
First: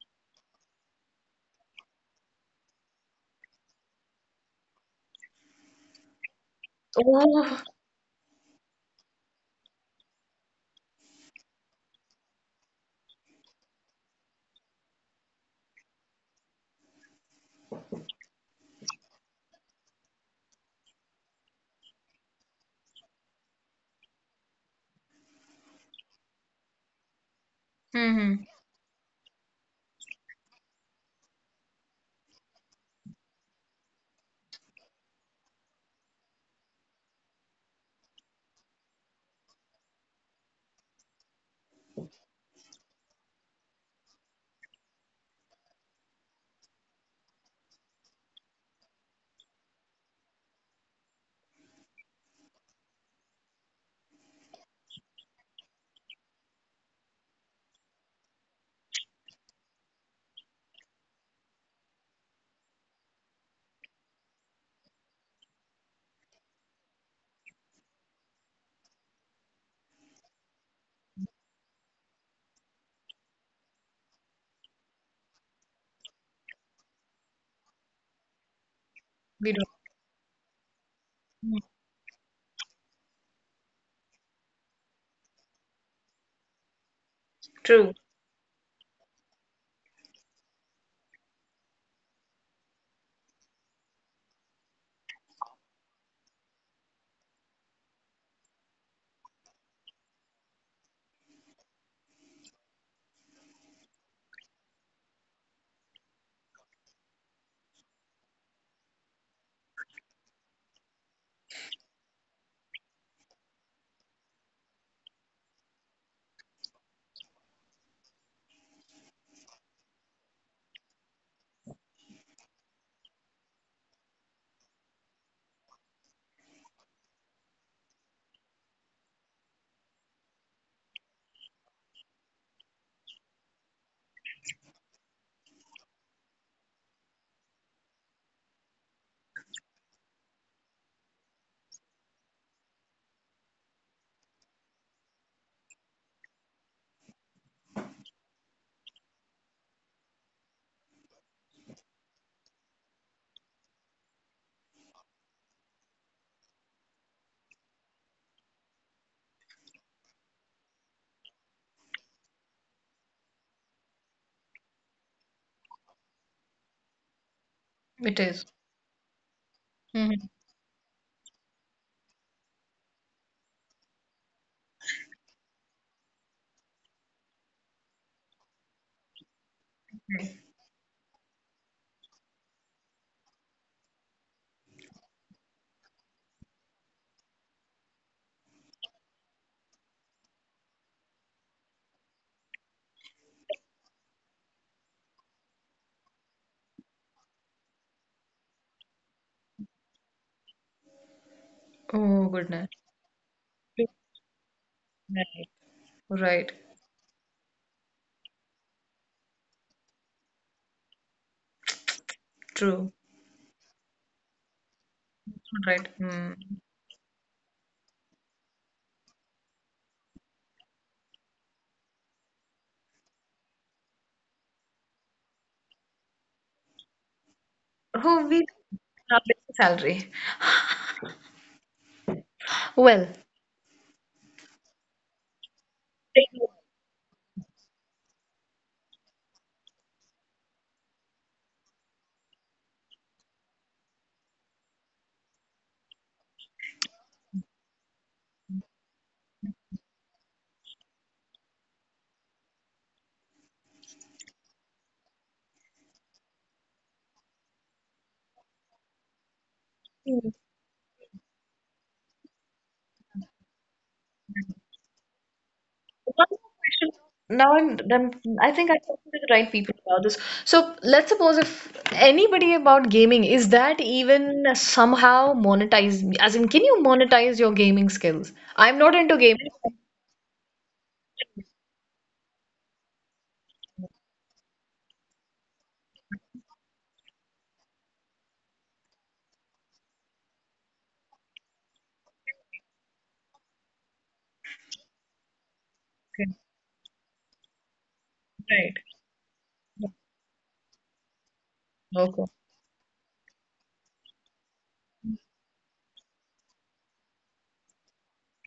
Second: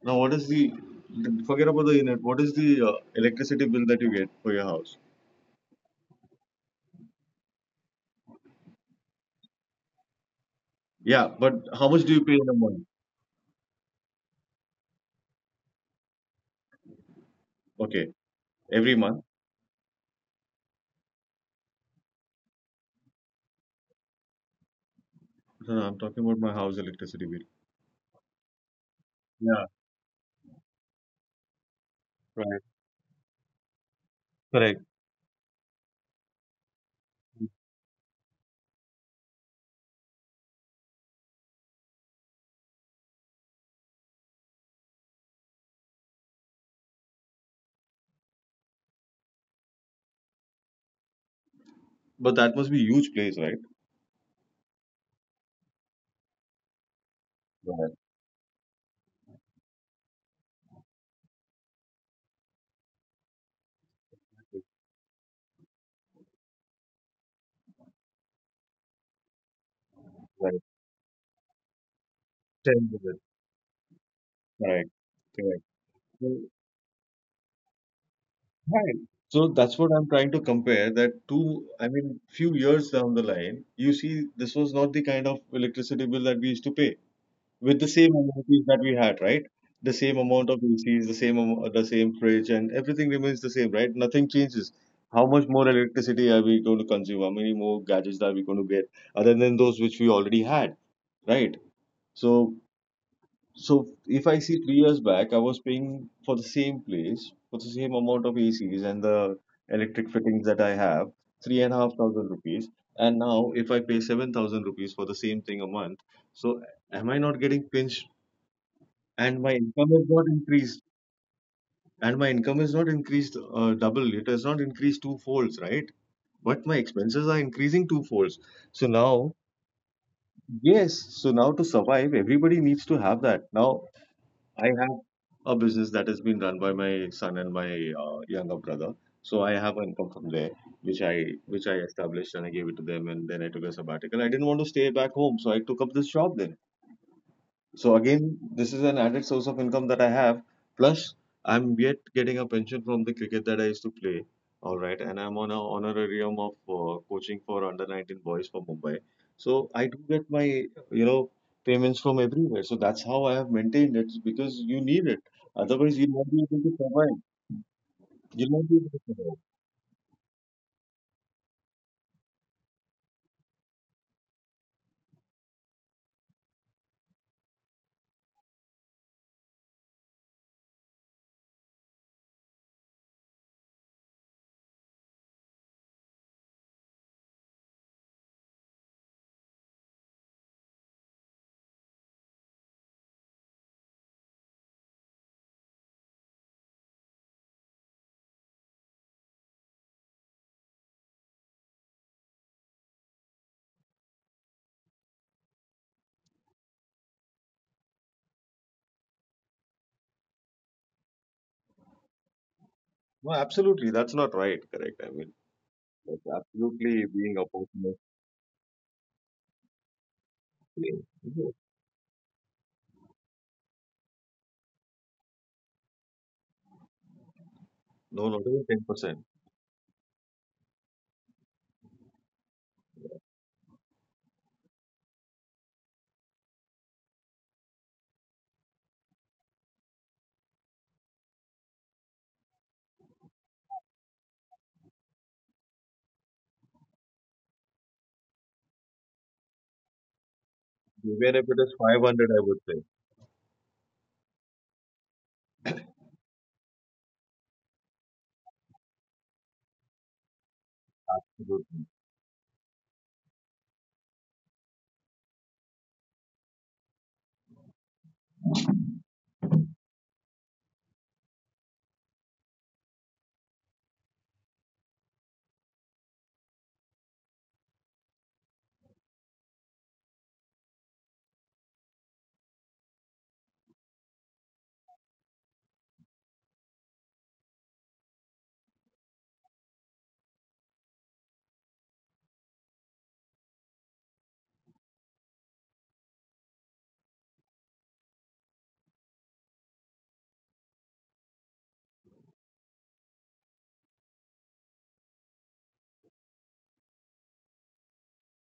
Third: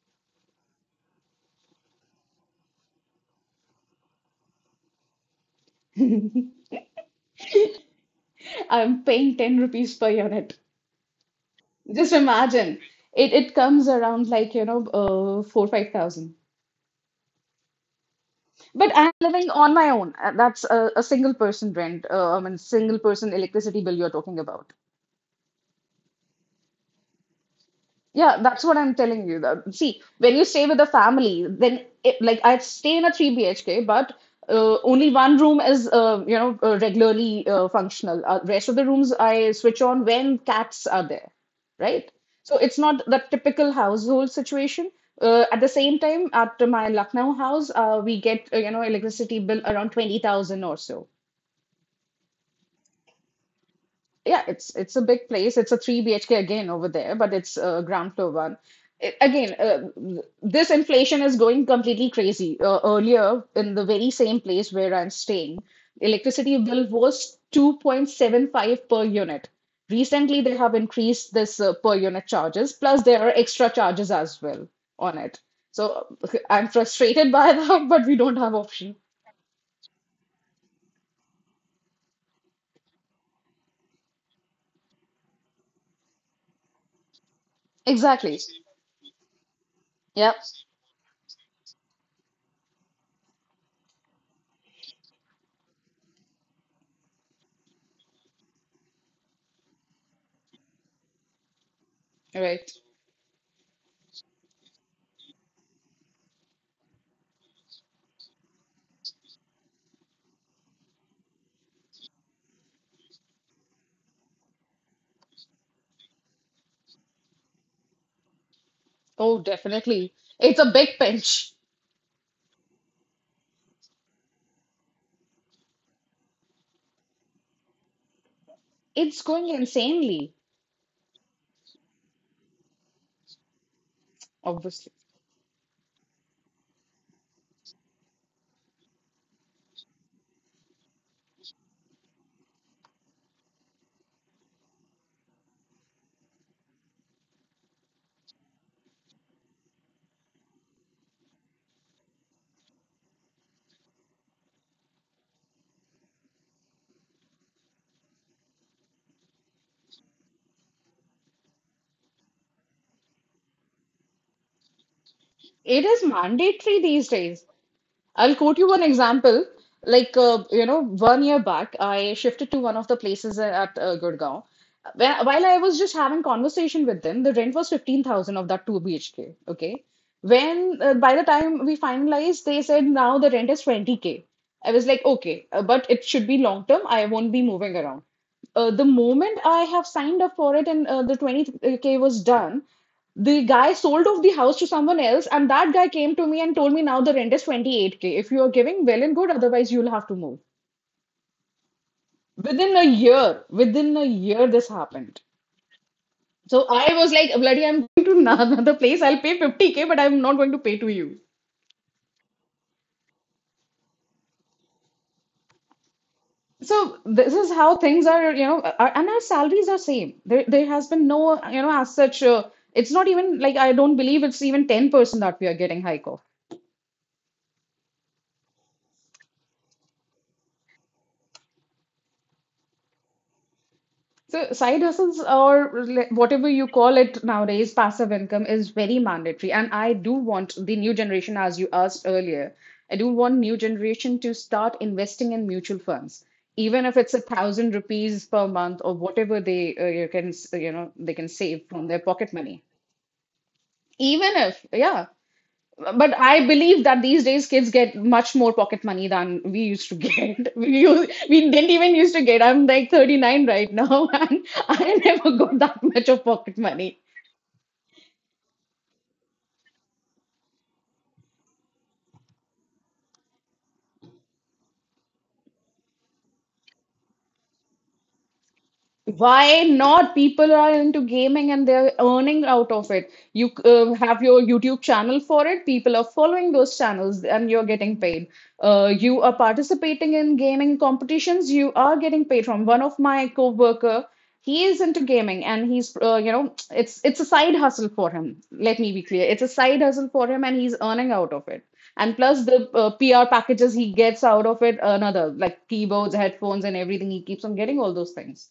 Now, what is the forget about the unit? What is the electricity bill that you get for your house? Oh, I'm paying 10 rupees per unit. Yeah, but how much Just do you pay in a imagine. month? It comes around like, four, 5,000. Okay, But every I'm month. living on my own. That's a single person rent. I mean, single person electricity bill you're talking about. No, no, I'm talking about my house electricity bill. Yeah, mm-hmm. that's what I'm telling you. Yeah, That see, when you stay with a family, then like I right. stay in a three BHK, but Correct. only one room is regularly functional. Rest of the rooms I switch on when cats are there, right? So it's not the typical household situation. At the same time, at my Lucknow house, we get electricity bill around 20,000 or so. But that must be huge place, right? Yeah, it's a big place. It's a three BHK again over there, but it's a Right. ground floor one. Again, this inflation is going completely crazy. Earlier, in the very same place where I'm staying, electricity bill was 2.75 per unit. Recently, they Right. have increased this per unit charges, 10 plus there minutes. are extra charges as well Correct, on it. correct. So So, I'm frustrated by that, but we don't have right. option. So We do. that's what I'm trying to compare that Mm. two, I mean, few years down the line, you see, this was not the kind of electricity bill that we used to pay with the True. same Exactly. amenities that we had, right? The same Yep. amount of ACs, the same fridge, and everything remains the same, right? Nothing changes. How much more electricity are we going to consume? How many more gadgets are we going to get other than those which we already had, right? So, Right. so if I see 3 years back, I was paying for the same place for the same amount of ACs and the electric fittings that I have, three and a half thousand rupees. And now, if I pay 7,000 rupees for the same thing a month, so am I not getting pinched? Oh, and my income is definitely. not It's a increased big pinch. and my income is not increased double it has not increased two folds right but my expenses are increasing two folds so It's now going insanely, yes so now to survive everybody needs to have that now I obviously. have a business that has been run by my son and my younger brother so I have income from there which I established and I gave it to them and then I took a sabbatical I didn't want to stay back home so I took up this job then. So again, this is an added source of income that I have. Plus, I'm yet getting a pension from the cricket that I used to play. All right, and I'm on a honorarium of coaching for under 19 boys for Mumbai. So I do get my you know payments from everywhere. So that's how I have maintained it because you need it. It Otherwise, is you'll not be able to mandatory these survive. days. It I'll is. You'll quote you not be one able to survive. example. Like, Mm-hmm. 1 year back, I shifted to one of the places at Gurgaon. Where, while I was just having conversation with them, the rent was 15,000 of that 2 BHK, okay? When, by the time we finalized, they said now the rent is 20K. I was like, okay, but it should be long term. I won't be moving around. The moment I have signed up for it and the 20K was done, the guy sold off the house to someone else, and that guy came to me and told me now the rent is 28K. If you are giving, well and good, otherwise you'll have to move. Oh, goodness. True. Within a year, this happened. Right. Right. So I was like, bloody, I'm going to another place. I'll pay 50K, but I'm not going to pay to you. True. No, absolutely, that's not right. Correct. I mean, Right. that's Mm. So absolutely this being is how opportunistic. things are, are, and our salaries are same. There has been no, as such. It's not even like I don't believe it's even 10% that we are getting hike off. No, Oh, not we. even 10%. Our basic salary. Well. So side hustles or whatever you call it nowadays, passive income is very mandatory. And I do want the new generation, as you asked earlier, I do want new generation to start investing in mutual funds, even if it's a thousand rupees per month or whatever they you can they can Even if it save is from their 500, pocket I would money. say. Even if, yeah, but I believe that these days kids get much more pocket money than we used to get. We we Good. didn't even used to get. I'm like 39 right now, and I never got that much of One pocket more question. money. Now I'm, I'm, I think I'm talking to the right people about this. So let's suppose if anybody about gaming, is that even somehow monetized? As in, can you monetize your gaming skills? I'm not into gaming. Why not? People are into gaming and they're earning out of it. You have your YouTube channel for it. People are following those channels and you're getting paid. You are participating in gaming competitions. You are getting paid from one of my co-worker. He is into gaming and he's Okay, it's a side hustle for him. right. Let me be clear. It's a side hustle for him and he's earning out of it. And Okay. plus the PR packages he gets out of it, another like keyboards, headphones, and everything. He keeps on getting all those things.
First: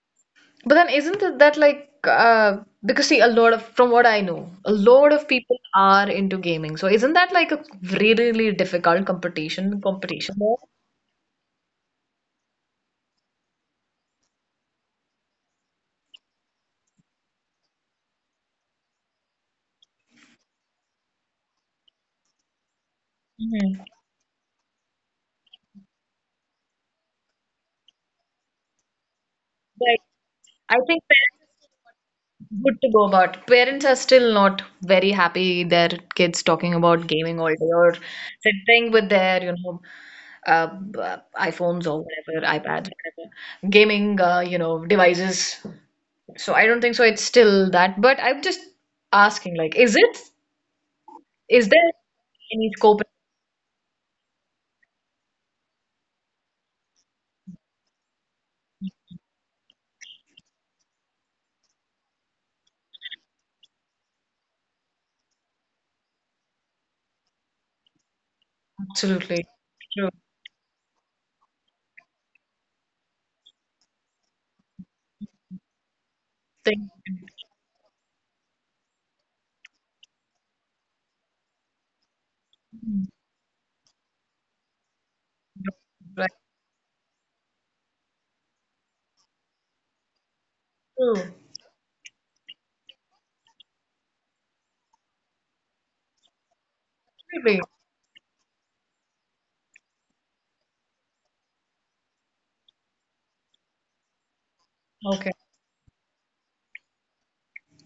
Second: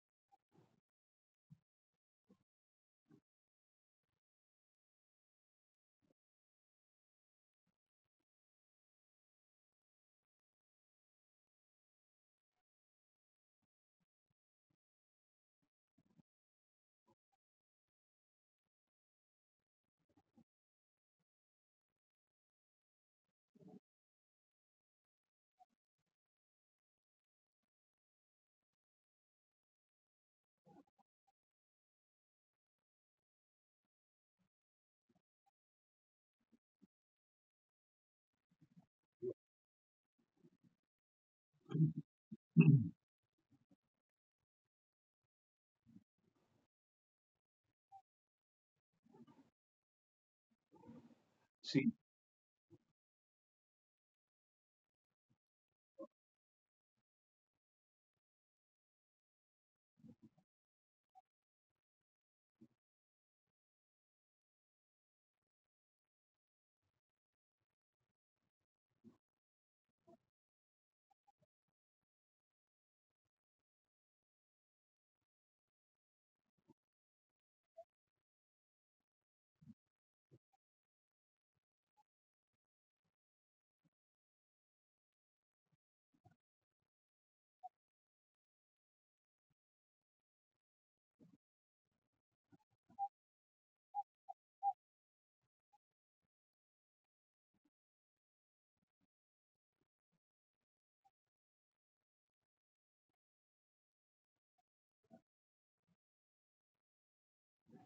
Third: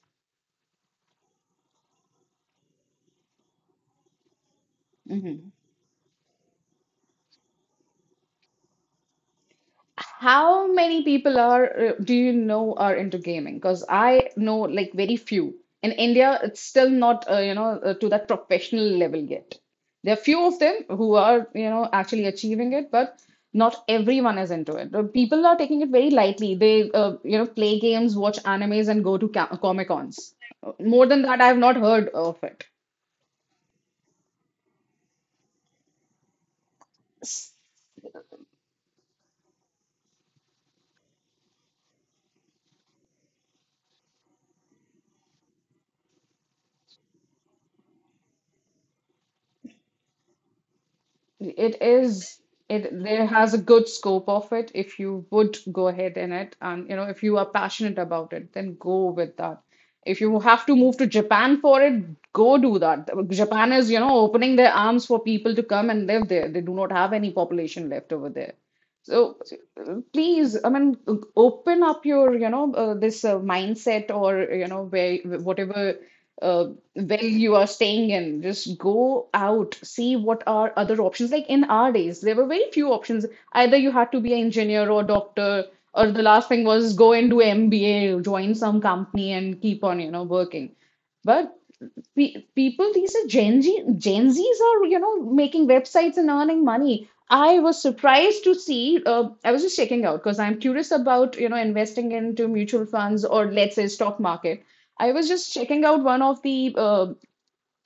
But then isn't it that like, because see a lot of from what I know, a lot of Hmm. people are into gaming. So isn't that like a really, really difficult competition there? How many people are do you know are into gaming? Because I know like very few. In India, it's still not to that professional level yet. There are few of them who are actually achieving it, but not Mhm. everyone is into it. People are taking it very lightly. They uh, play games, watch animes, and go to ca Right. Comic-Cons. I think More than that, I have not heard of it. good to go, but parents are still not very happy their kids talking about gaming all day or sitting with their, you know, uh, b- iPhones or whatever, iPads, whatever, gaming, you know, devices. So I don't think so. It's still that, but I'm just asking, like, is it, is It there See, is any scope? it there has a good scope of it if you would go ahead in it and if you are passionate about it, then go with that. If you have to move to Japan for it, go do that. Japan is, opening their arms for people to come and live there. They do not have any population left over there. So Absolutely. True. please, I mean, open up your, this mindset or, where whatever uh, Think, well you are staying in, just go out, see what are other options. Like in our days, there were very few options. Either you had to be an engineer or doctor, or the right. last thing was go and do MBA, join some company and keep on, working. True. But people, these are gen z, gen z's are making websites and earning money. I Really. was surprised to see. I was just checking out because I'm curious about investing into mutual funds or let's say stock market. I was Okay. just checking out one of the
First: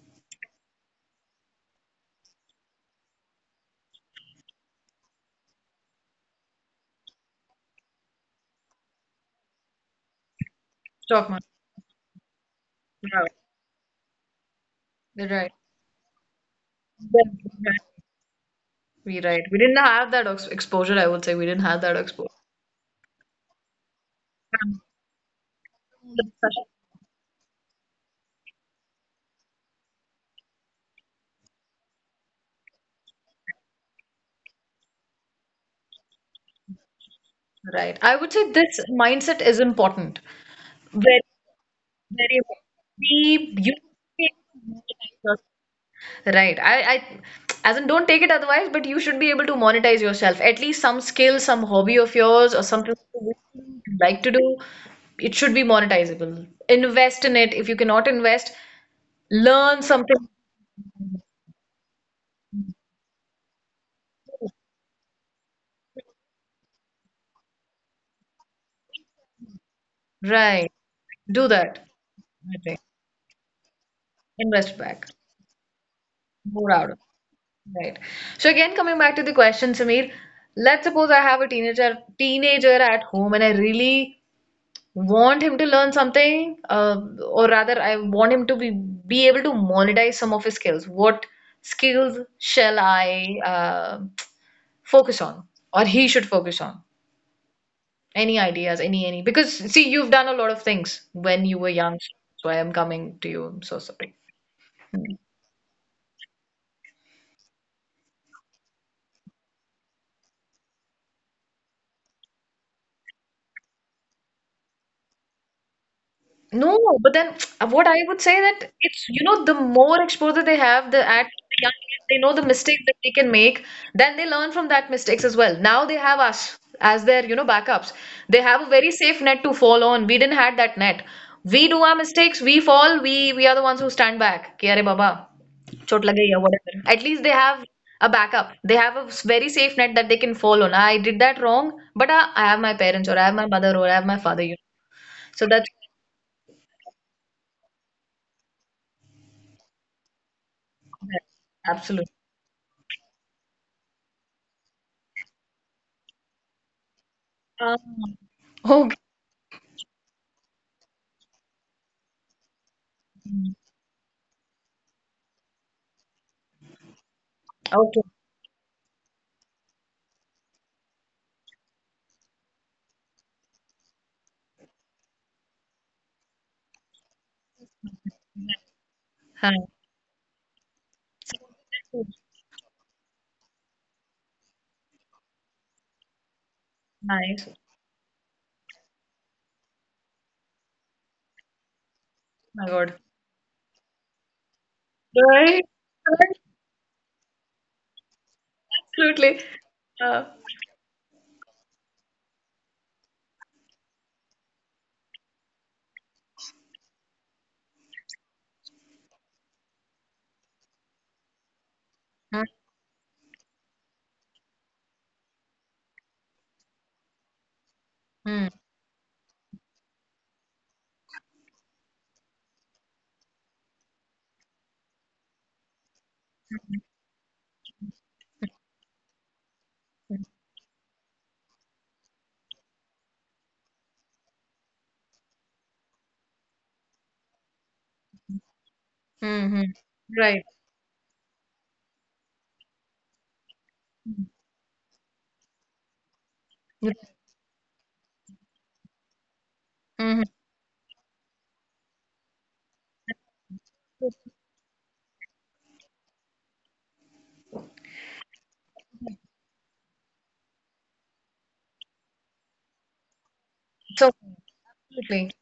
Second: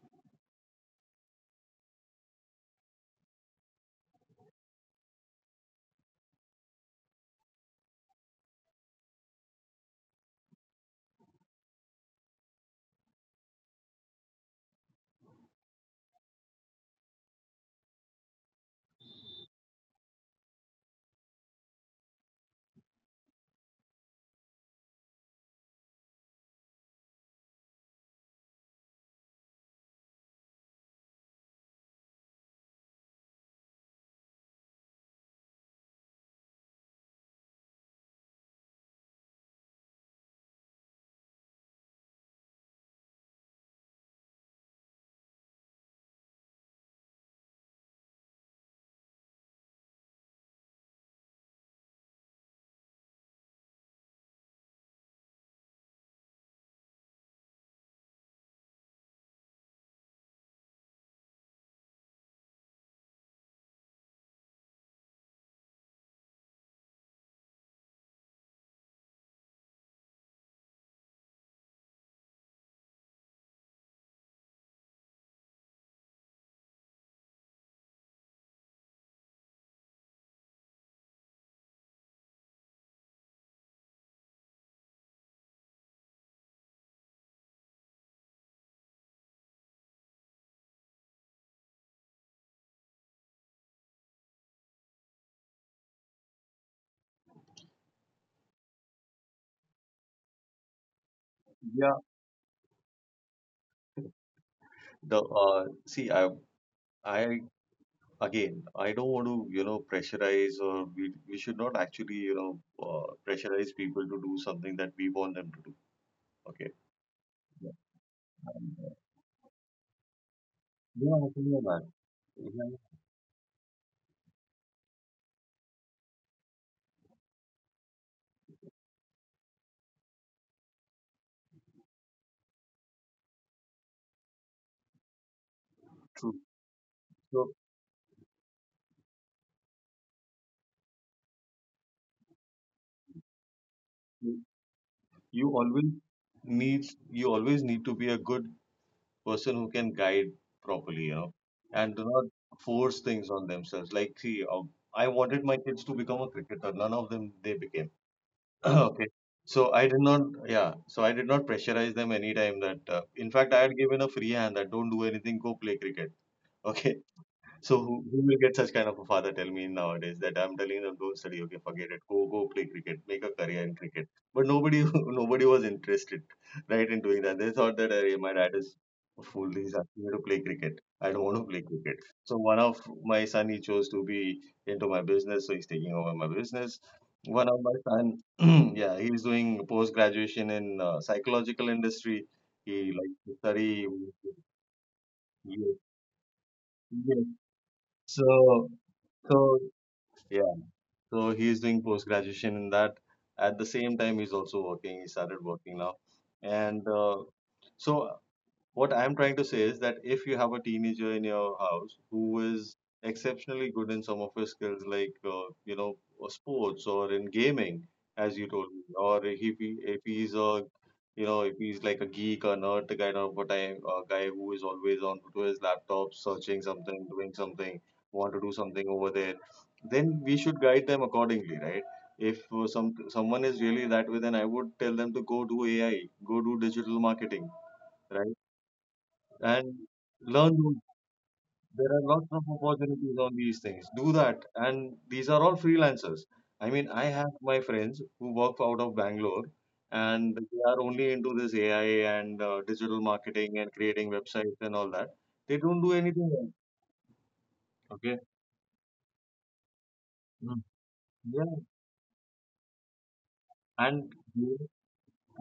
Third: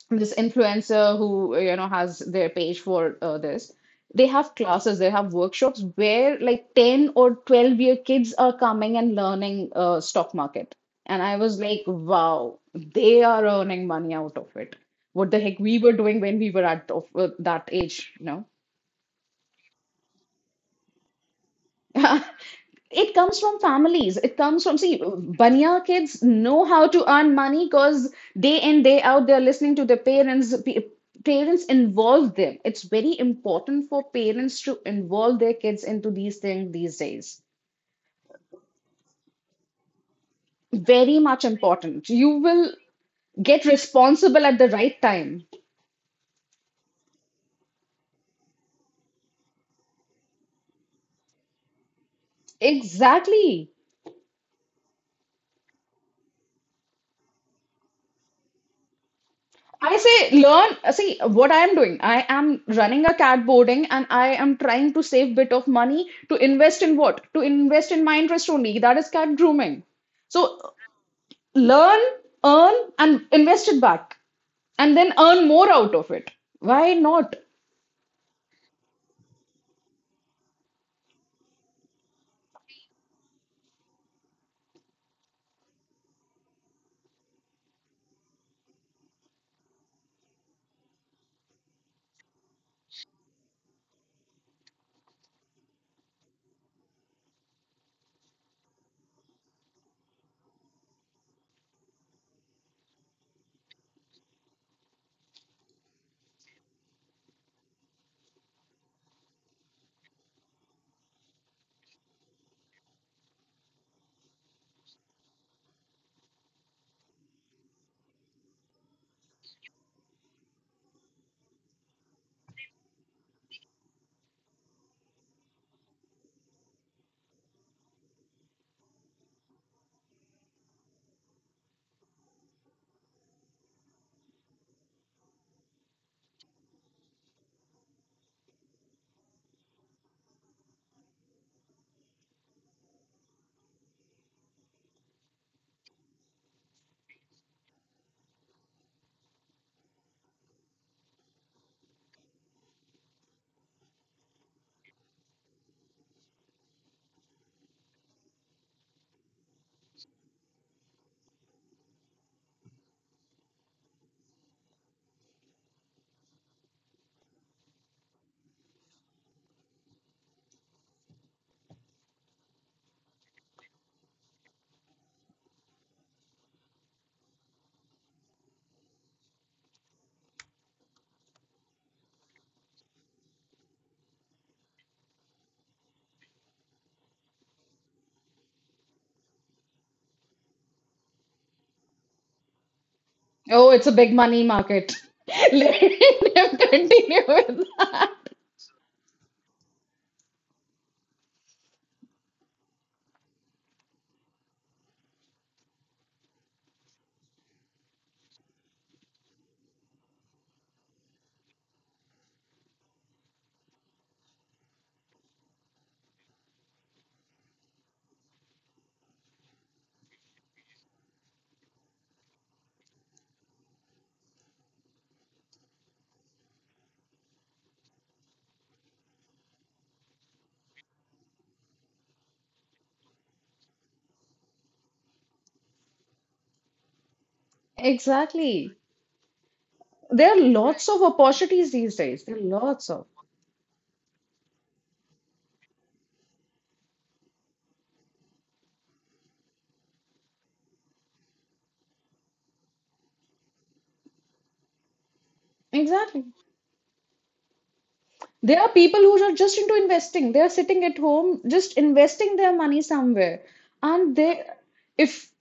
this influencer who has their page for this they have classes, they have workshops where like 10 or 12-year kids are coming and learning stock market. And Stock I market. was like, wow, they Wow. are earning money out of it. You're What the right. heck we were doing when we were at of, Well, that right. age, We didn't have that ex exposure, I would say. We didn't have that exposure. It comes from families. It comes from, see, Baniya kids know how to earn money because day in, day out, they're listening to their parents. Parents involve them. It's very important for parents to involve their kids into these things these days. Right. I would say this mindset is important. Very Very, much important. You very important. will We, get you responsible at the right time. Right. As in, don't take it otherwise, but you should be able to monetize yourself. At least some skill, some hobby of yours, or something you Exactly. like to do, it should be monetizable. Invest in it. If you cannot invest, learn I something. say learn. See what I am doing. I am running a cat boarding, and I am trying to save bit of money to invest in what? To invest in my interest only. That is cat grooming. So Right. Do that. learn, I earn, think. and invest it back, Invest and back. then earn more out of it. More out Why of not? it, right. So again, coming back to the question, Sameer, let's suppose I have a teenager at home and I really want him to learn something, or rather, I want him to be able to monetize some of his skills. What skills shall I, focus on, or he should focus on? Any ideas? Any? Because see, you've done a lot of things when you were yeah, young, so I am coming to you. I'm so sorry. the see, I again, I don't want to, you know, pressurize or we should not actually, you know, pressurize people to do something that we want them to do. Okay. No, but then Yeah, what I would say that and, uh, it's, you know, the more exposure they have, the yeah, at I think the you're young right. age they know the Yeah, mistakes that they can make, then they learn from that mistakes as well. Now they have us as their, you know, backups. They have a very safe net to fall on. We didn't had that net. We do our mistakes, we fall, we are the ones who stand back. Ki, "Arey baba, chot lag gayi true. hai," whatever. At least they So have a backup. They have a very safe net that they can fall on. I did that wrong, but I have my parents or I have my mother or I have my you father. You know, you so that's always you always need to be a good person who can guide properly, you yeah, know, and do absolutely. not force things on themselves. Like, I wanted my kids to become a cricketer. None of them they Ah, became. okay, Okay. So I did not, yeah. So I did not pressurize them anytime in fact, I had given a free hand that don't do anything, go play cricket. Okay. So okay. Who will get such kind of a father? Tell me nowadays that I'm telling them don't study. Okay, forget it. Go go play cricket. Make a career in cricket. But nobody nobody was interested, right, in doing that. They thought that hey, my dad is a fool. Hi. He's asking me to play cricket. I don't want to play cricket. So one of my son he chose to be into my business. So he's taking over my business. Nice. One Oh of my son, yeah, he's doing post graduation in psychological industry. my He God. likes to Oh, study. it's a big money market. He- Right. he- Let Right. them continue with that. So Absolutely. so Uh, yeah. So he's doing post graduation in that. At the same time, he's also working. He started working now, and so what I'm trying to say is that if you have a teenager in your house who is exceptionally good in some of his skills, like you know sports or in gaming, as mm-hmm. you told me, or if he's a you know if he's like a geek or nerd, the kind of a time a guy who is always on to his laptop searching something, doing something, want to do something over there, then we should guide them accordingly, right? If someone is really that way, then I would tell them to go do AI, go do digital marketing. Right, Exactly. Mm-hmm. and There are Right. learn those. lots of opportunities There these are days. lots There are of lots of. opportunities on these things. Do that, and these are all freelancers. I mean, I have my friends who work out of Bangalore, Mm-hmm. and they are only into this AI and digital marketing and creating websites and all that. They don't do Exactly. anything else. Okay. There are people who are just into investing. They are Mm. sitting at home, Yeah, just investing their money somewhere. So, and And they, absolutely. if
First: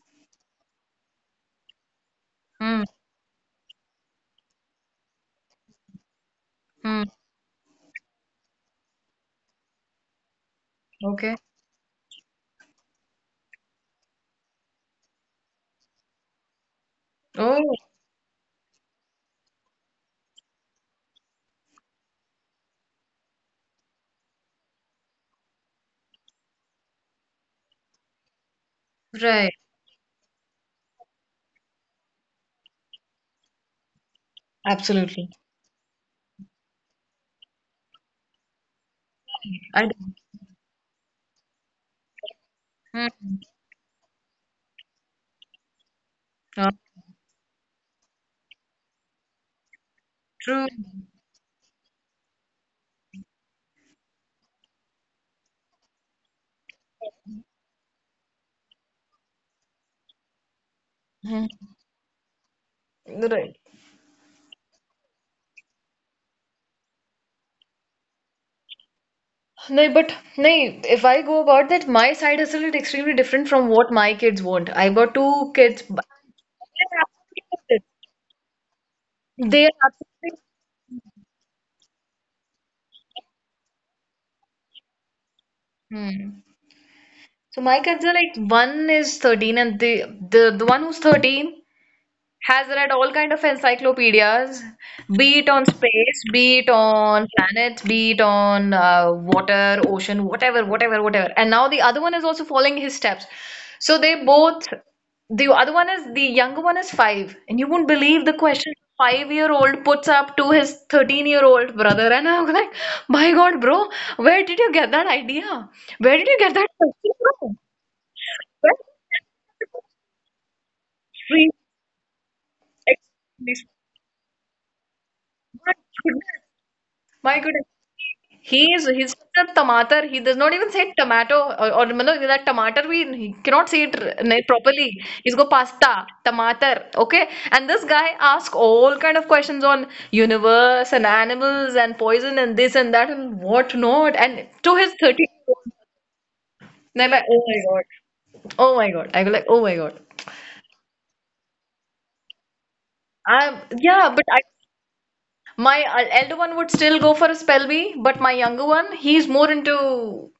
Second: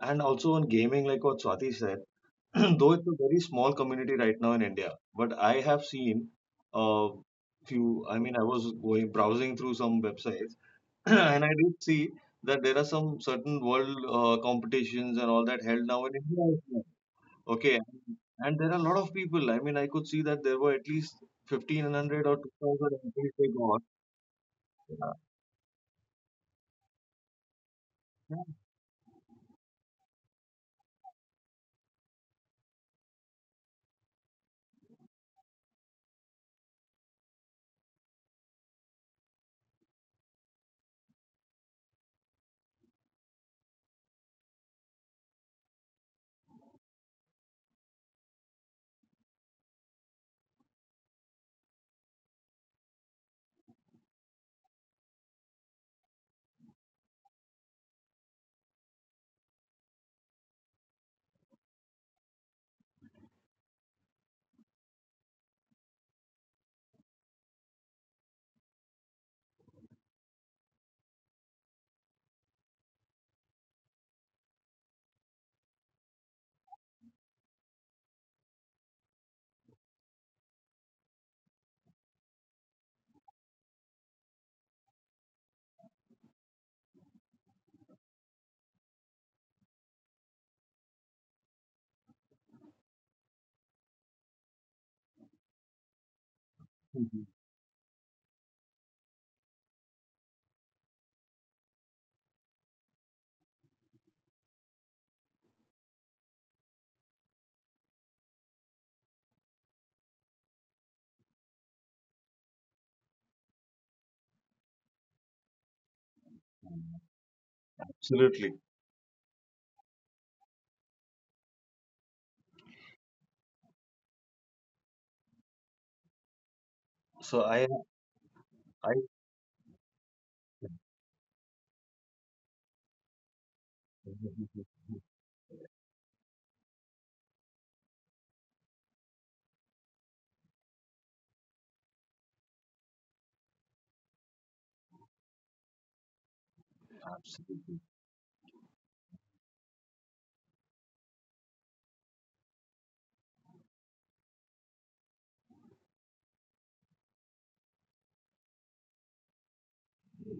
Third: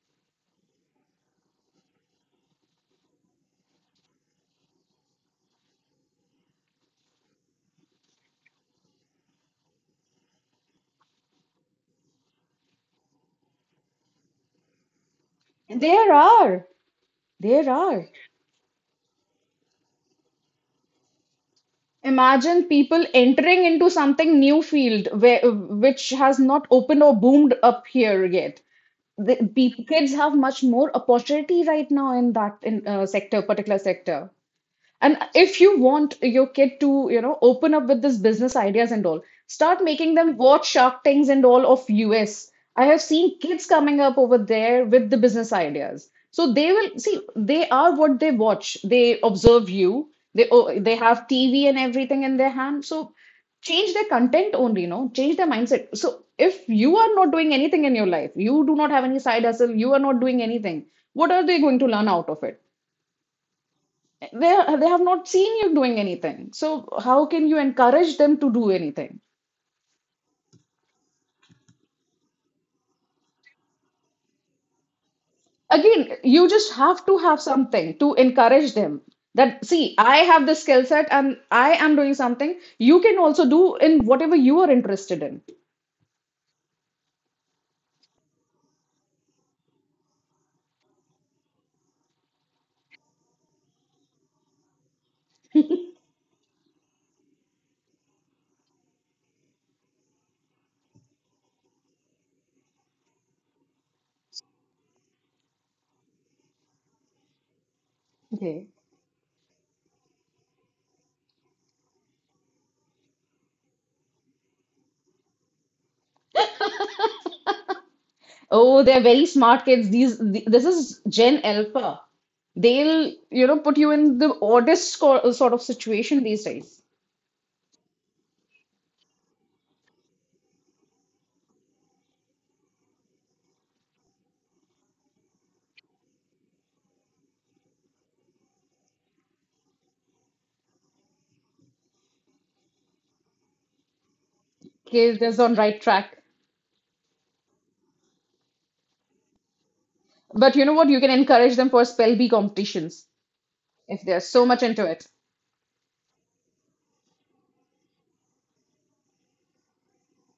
and also on gaming, like what Swati said. Mm-hmm. Though it's a very small community right now in India, but I have seen a few. I mean, I was going browsing through some websites, Okay. and I did see that there are some certain world competitions and all that held now in there India as are, well. there Oh, Okay, are. and there are a lot of people. I mean, I could see that there were at least 1500 or Imagine 2000 people entries they entering got. into something new field Yeah. where, which has not opened or boomed up here Yeah. yet. The, right. Kids have much more opportunity right now in that in sector, particular sector. And Absolutely. if you want your kid to, open up with this business ideas and all, I start do. making them watch Shark Tanks and all of us. I have Mm-hmm. seen kids coming up over there with the business ideas. So Uh, they will see they are what they watch. They observe you. They true. oh, they have TV and everything in their hand. So change their content only, change their mindset. So if you are not doing anything in your life, you do not have any side hustle, you are not doing anything, what are Mhm. they going to learn out of it? Right. They have not seen you doing anything, so how can you encourage them to do anything? No, but no, if I go about that, my side hustle is extremely different from what my kids want. I got two kids. Again, you just have to have something to encourage them, They that are see, I absolutely have this skill set and I am doing something. You can also do in whatever you are interested in. Hmm. So my kids are like one is 13 and the the one who's 13, has read all kind of encyclopedias, be it on space, be it on planets, be it on, water, ocean, whatever, whatever, whatever. And now the other one is also following his steps. So they both, the other one is, the younger one is five. And you won't believe the Okay. question five-year-old puts up to his 13-year-old brother. And I'm like, my God, bro, where did you get that idea? Where did you get that question from? Absolutely. Well, Oh, they're very smart kids, these this is gen alpha. They'll extremely put you in the oddest sort of my situation goodness. these days. My So goodness. I, He's such a tomater. He does not even say tomato or मतलब that tomato we he cannot say it properly. He's go pasta, tomater, okay? And this guy asks all kind of questions on universe and animals and poison and this and that and what not. And to his Kids 30 is on right track. and I'm like, oh my absolutely. God. Oh my God. I go like, oh my God. But you know what, you can encourage them for spell bee competitions I if yeah, they're but I so much into it. my, elder one would still go for a spell bee, but my younger one, he's more into,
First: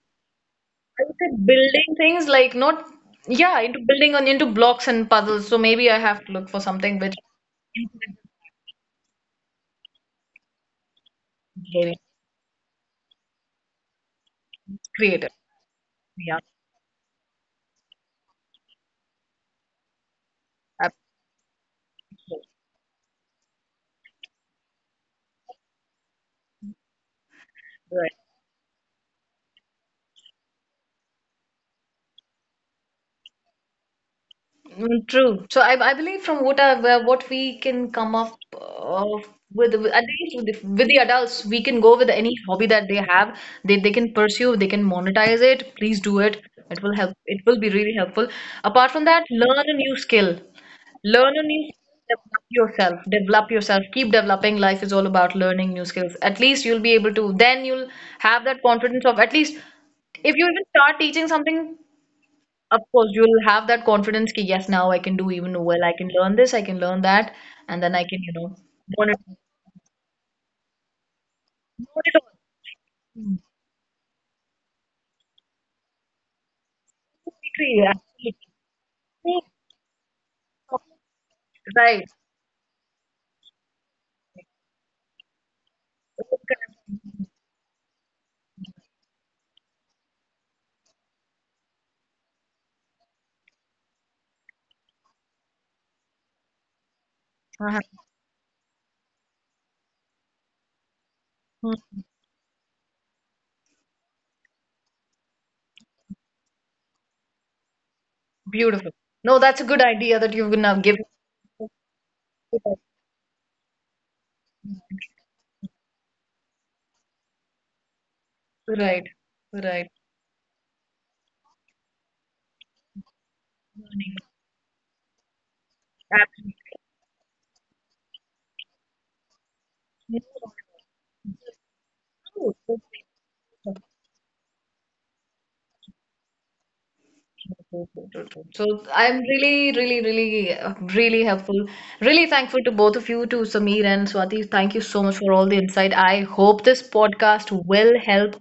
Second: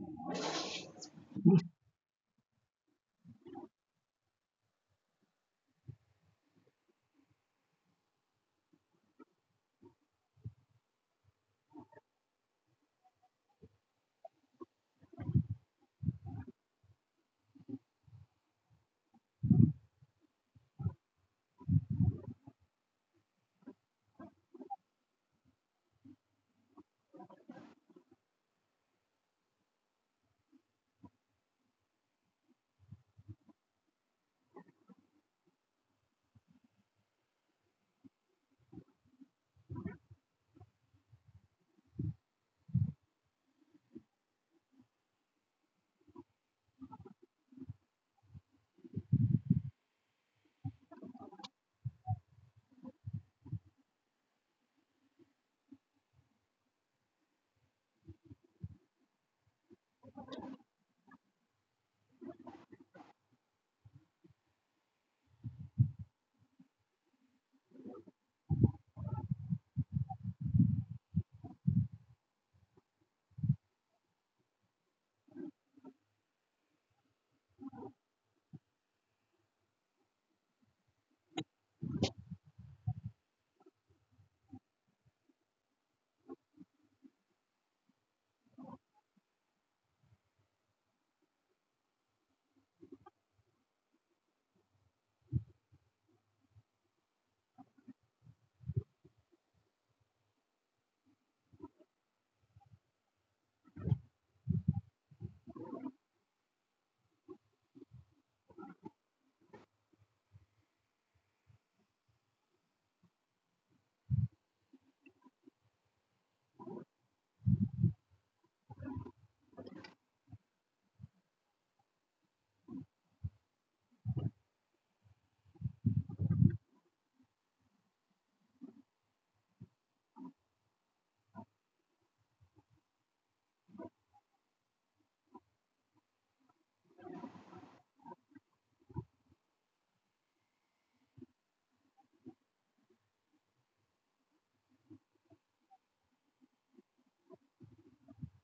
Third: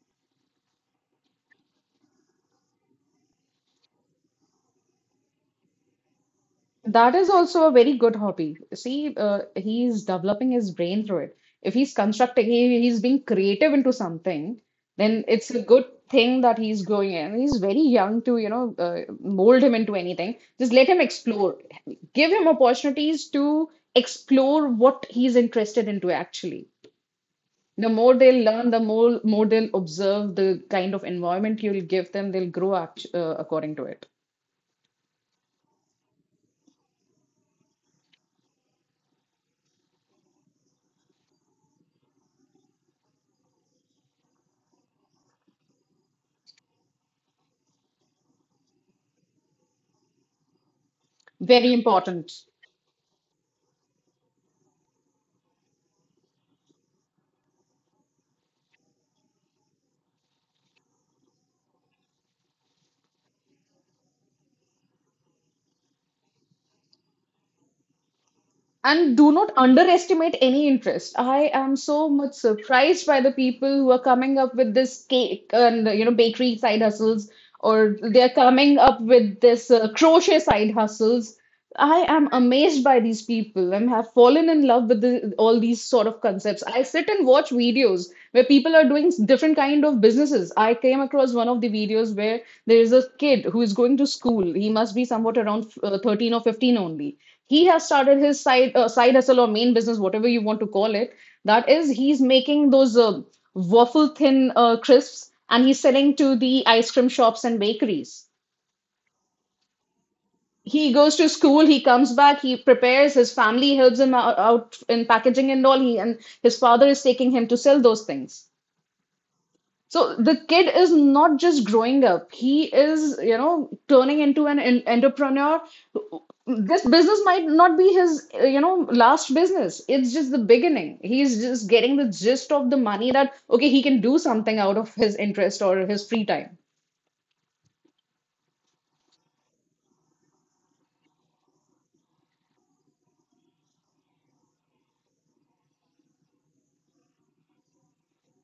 I would say, building things like not, yeah, into building on into blocks and puzzles. So maybe I have to look for something That which is also a is very good hobby. See, he's developing his brain through it. If he's constructing, he's being creative into something, then creative. it's a good Yeah, thing that he's growing in. He's very young to, mold him into anything. Just let him explore. Give him absolutely. opportunities to explore what he's interested into actually. The Right. more they'll learn, the more they'll observe the kind of environment you'll give them, they'll grow according to it. Mm, true. So I believe from what what we can come up, with at least with the adults, we can go with any hobby that they have. They can pursue. They can monetize it. Please do it. It will help. It will be really helpful. Apart from that, learn a new skill. Learn a new Very skill, important. develop develop yourself, keep developing. Life is all about learning new skills. At least you'll be able to, then you'll have that confidence of at least if you even start teaching something, of course, you'll have that confidence that yes, now I can do even well. I can learn this, I can learn that, and then I can, you know, learn And do it. not underestimate any interest. I am Learn so it all. much surprised by the people who are coming up with this cake and bakery side hustles, Completely, or they're absolutely. coming up with this crochet side hustles. I Right. am amazed by these people and have fallen in love with the, all these sort of concepts. I sit and watch videos where people are doing different kind of businesses. I came across one of the videos where there is a kid who is going to school. He must be somewhat around 13 or 15 only. He Uh-huh. has started his side hustle or main business, whatever you want to call it. That is, Hmm. he's making those waffle thin crisps and he's selling to the ice cream shops and bakeries. Beautiful. No, that's a good idea that you've now He given. goes to school, he comes back, he prepares, his family helps him out, in packaging and all, he and his father is taking him to sell those things. Right, right. So the kid is not just growing up, he is, turning into an, entrepreneur. Absolutely. This business might not be his, last business. It's just the beginning. He's just getting the gist of the money that, okay, he can do something out of his interest or his free time. So I'm really, really, really, really helpful. Really thankful to both of you, to Sameer and Swati. Thank you so much for all the insight. I hope this podcast will help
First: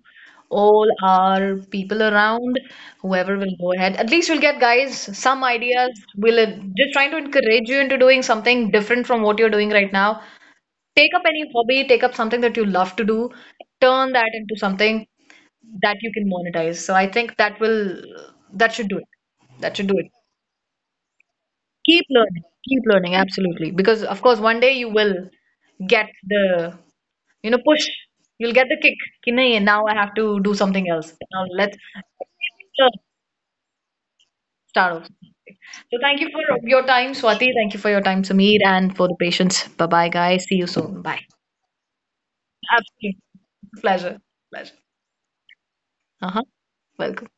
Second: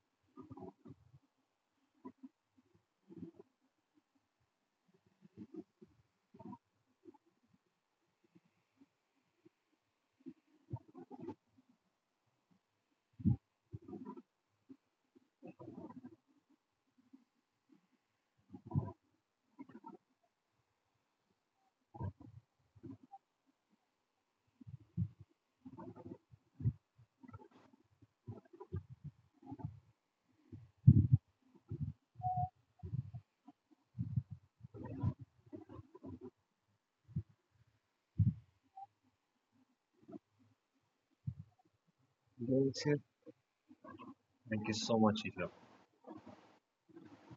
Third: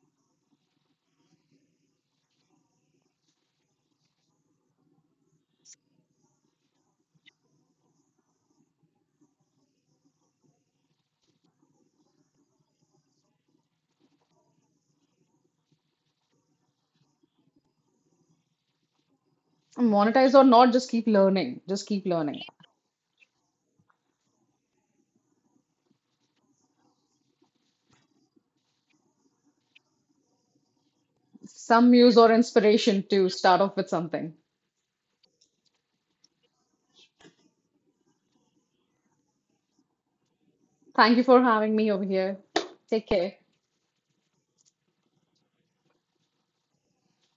all our people around, whoever will go ahead. At least we'll get guys some ideas. We'll just trying to encourage you into doing something different from what you're doing right now. Take up any hobby, take up something that you love to do, turn that into something that you can monetize. So I think that will that should do it. That should do it. Monetize or not, just keep learning. Just Keep keep learning. learning. Keep learning, absolutely. Because of course one day you will get the, you know, push. You'll get the kick. Ki nahi, now I have to do something else. Now let's Some muse or learn, inspiration to start off with something. start off. So thank you for your time, Swati. Thank you for your time, Sameer, and for the patience. Bye bye guys. See you soon. Thank Bye. you for having me over here. Yes, yes. Take Absolutely. care. Pleasure. Thank you Pleasure. so much, Isha. Uh-huh. Welcome.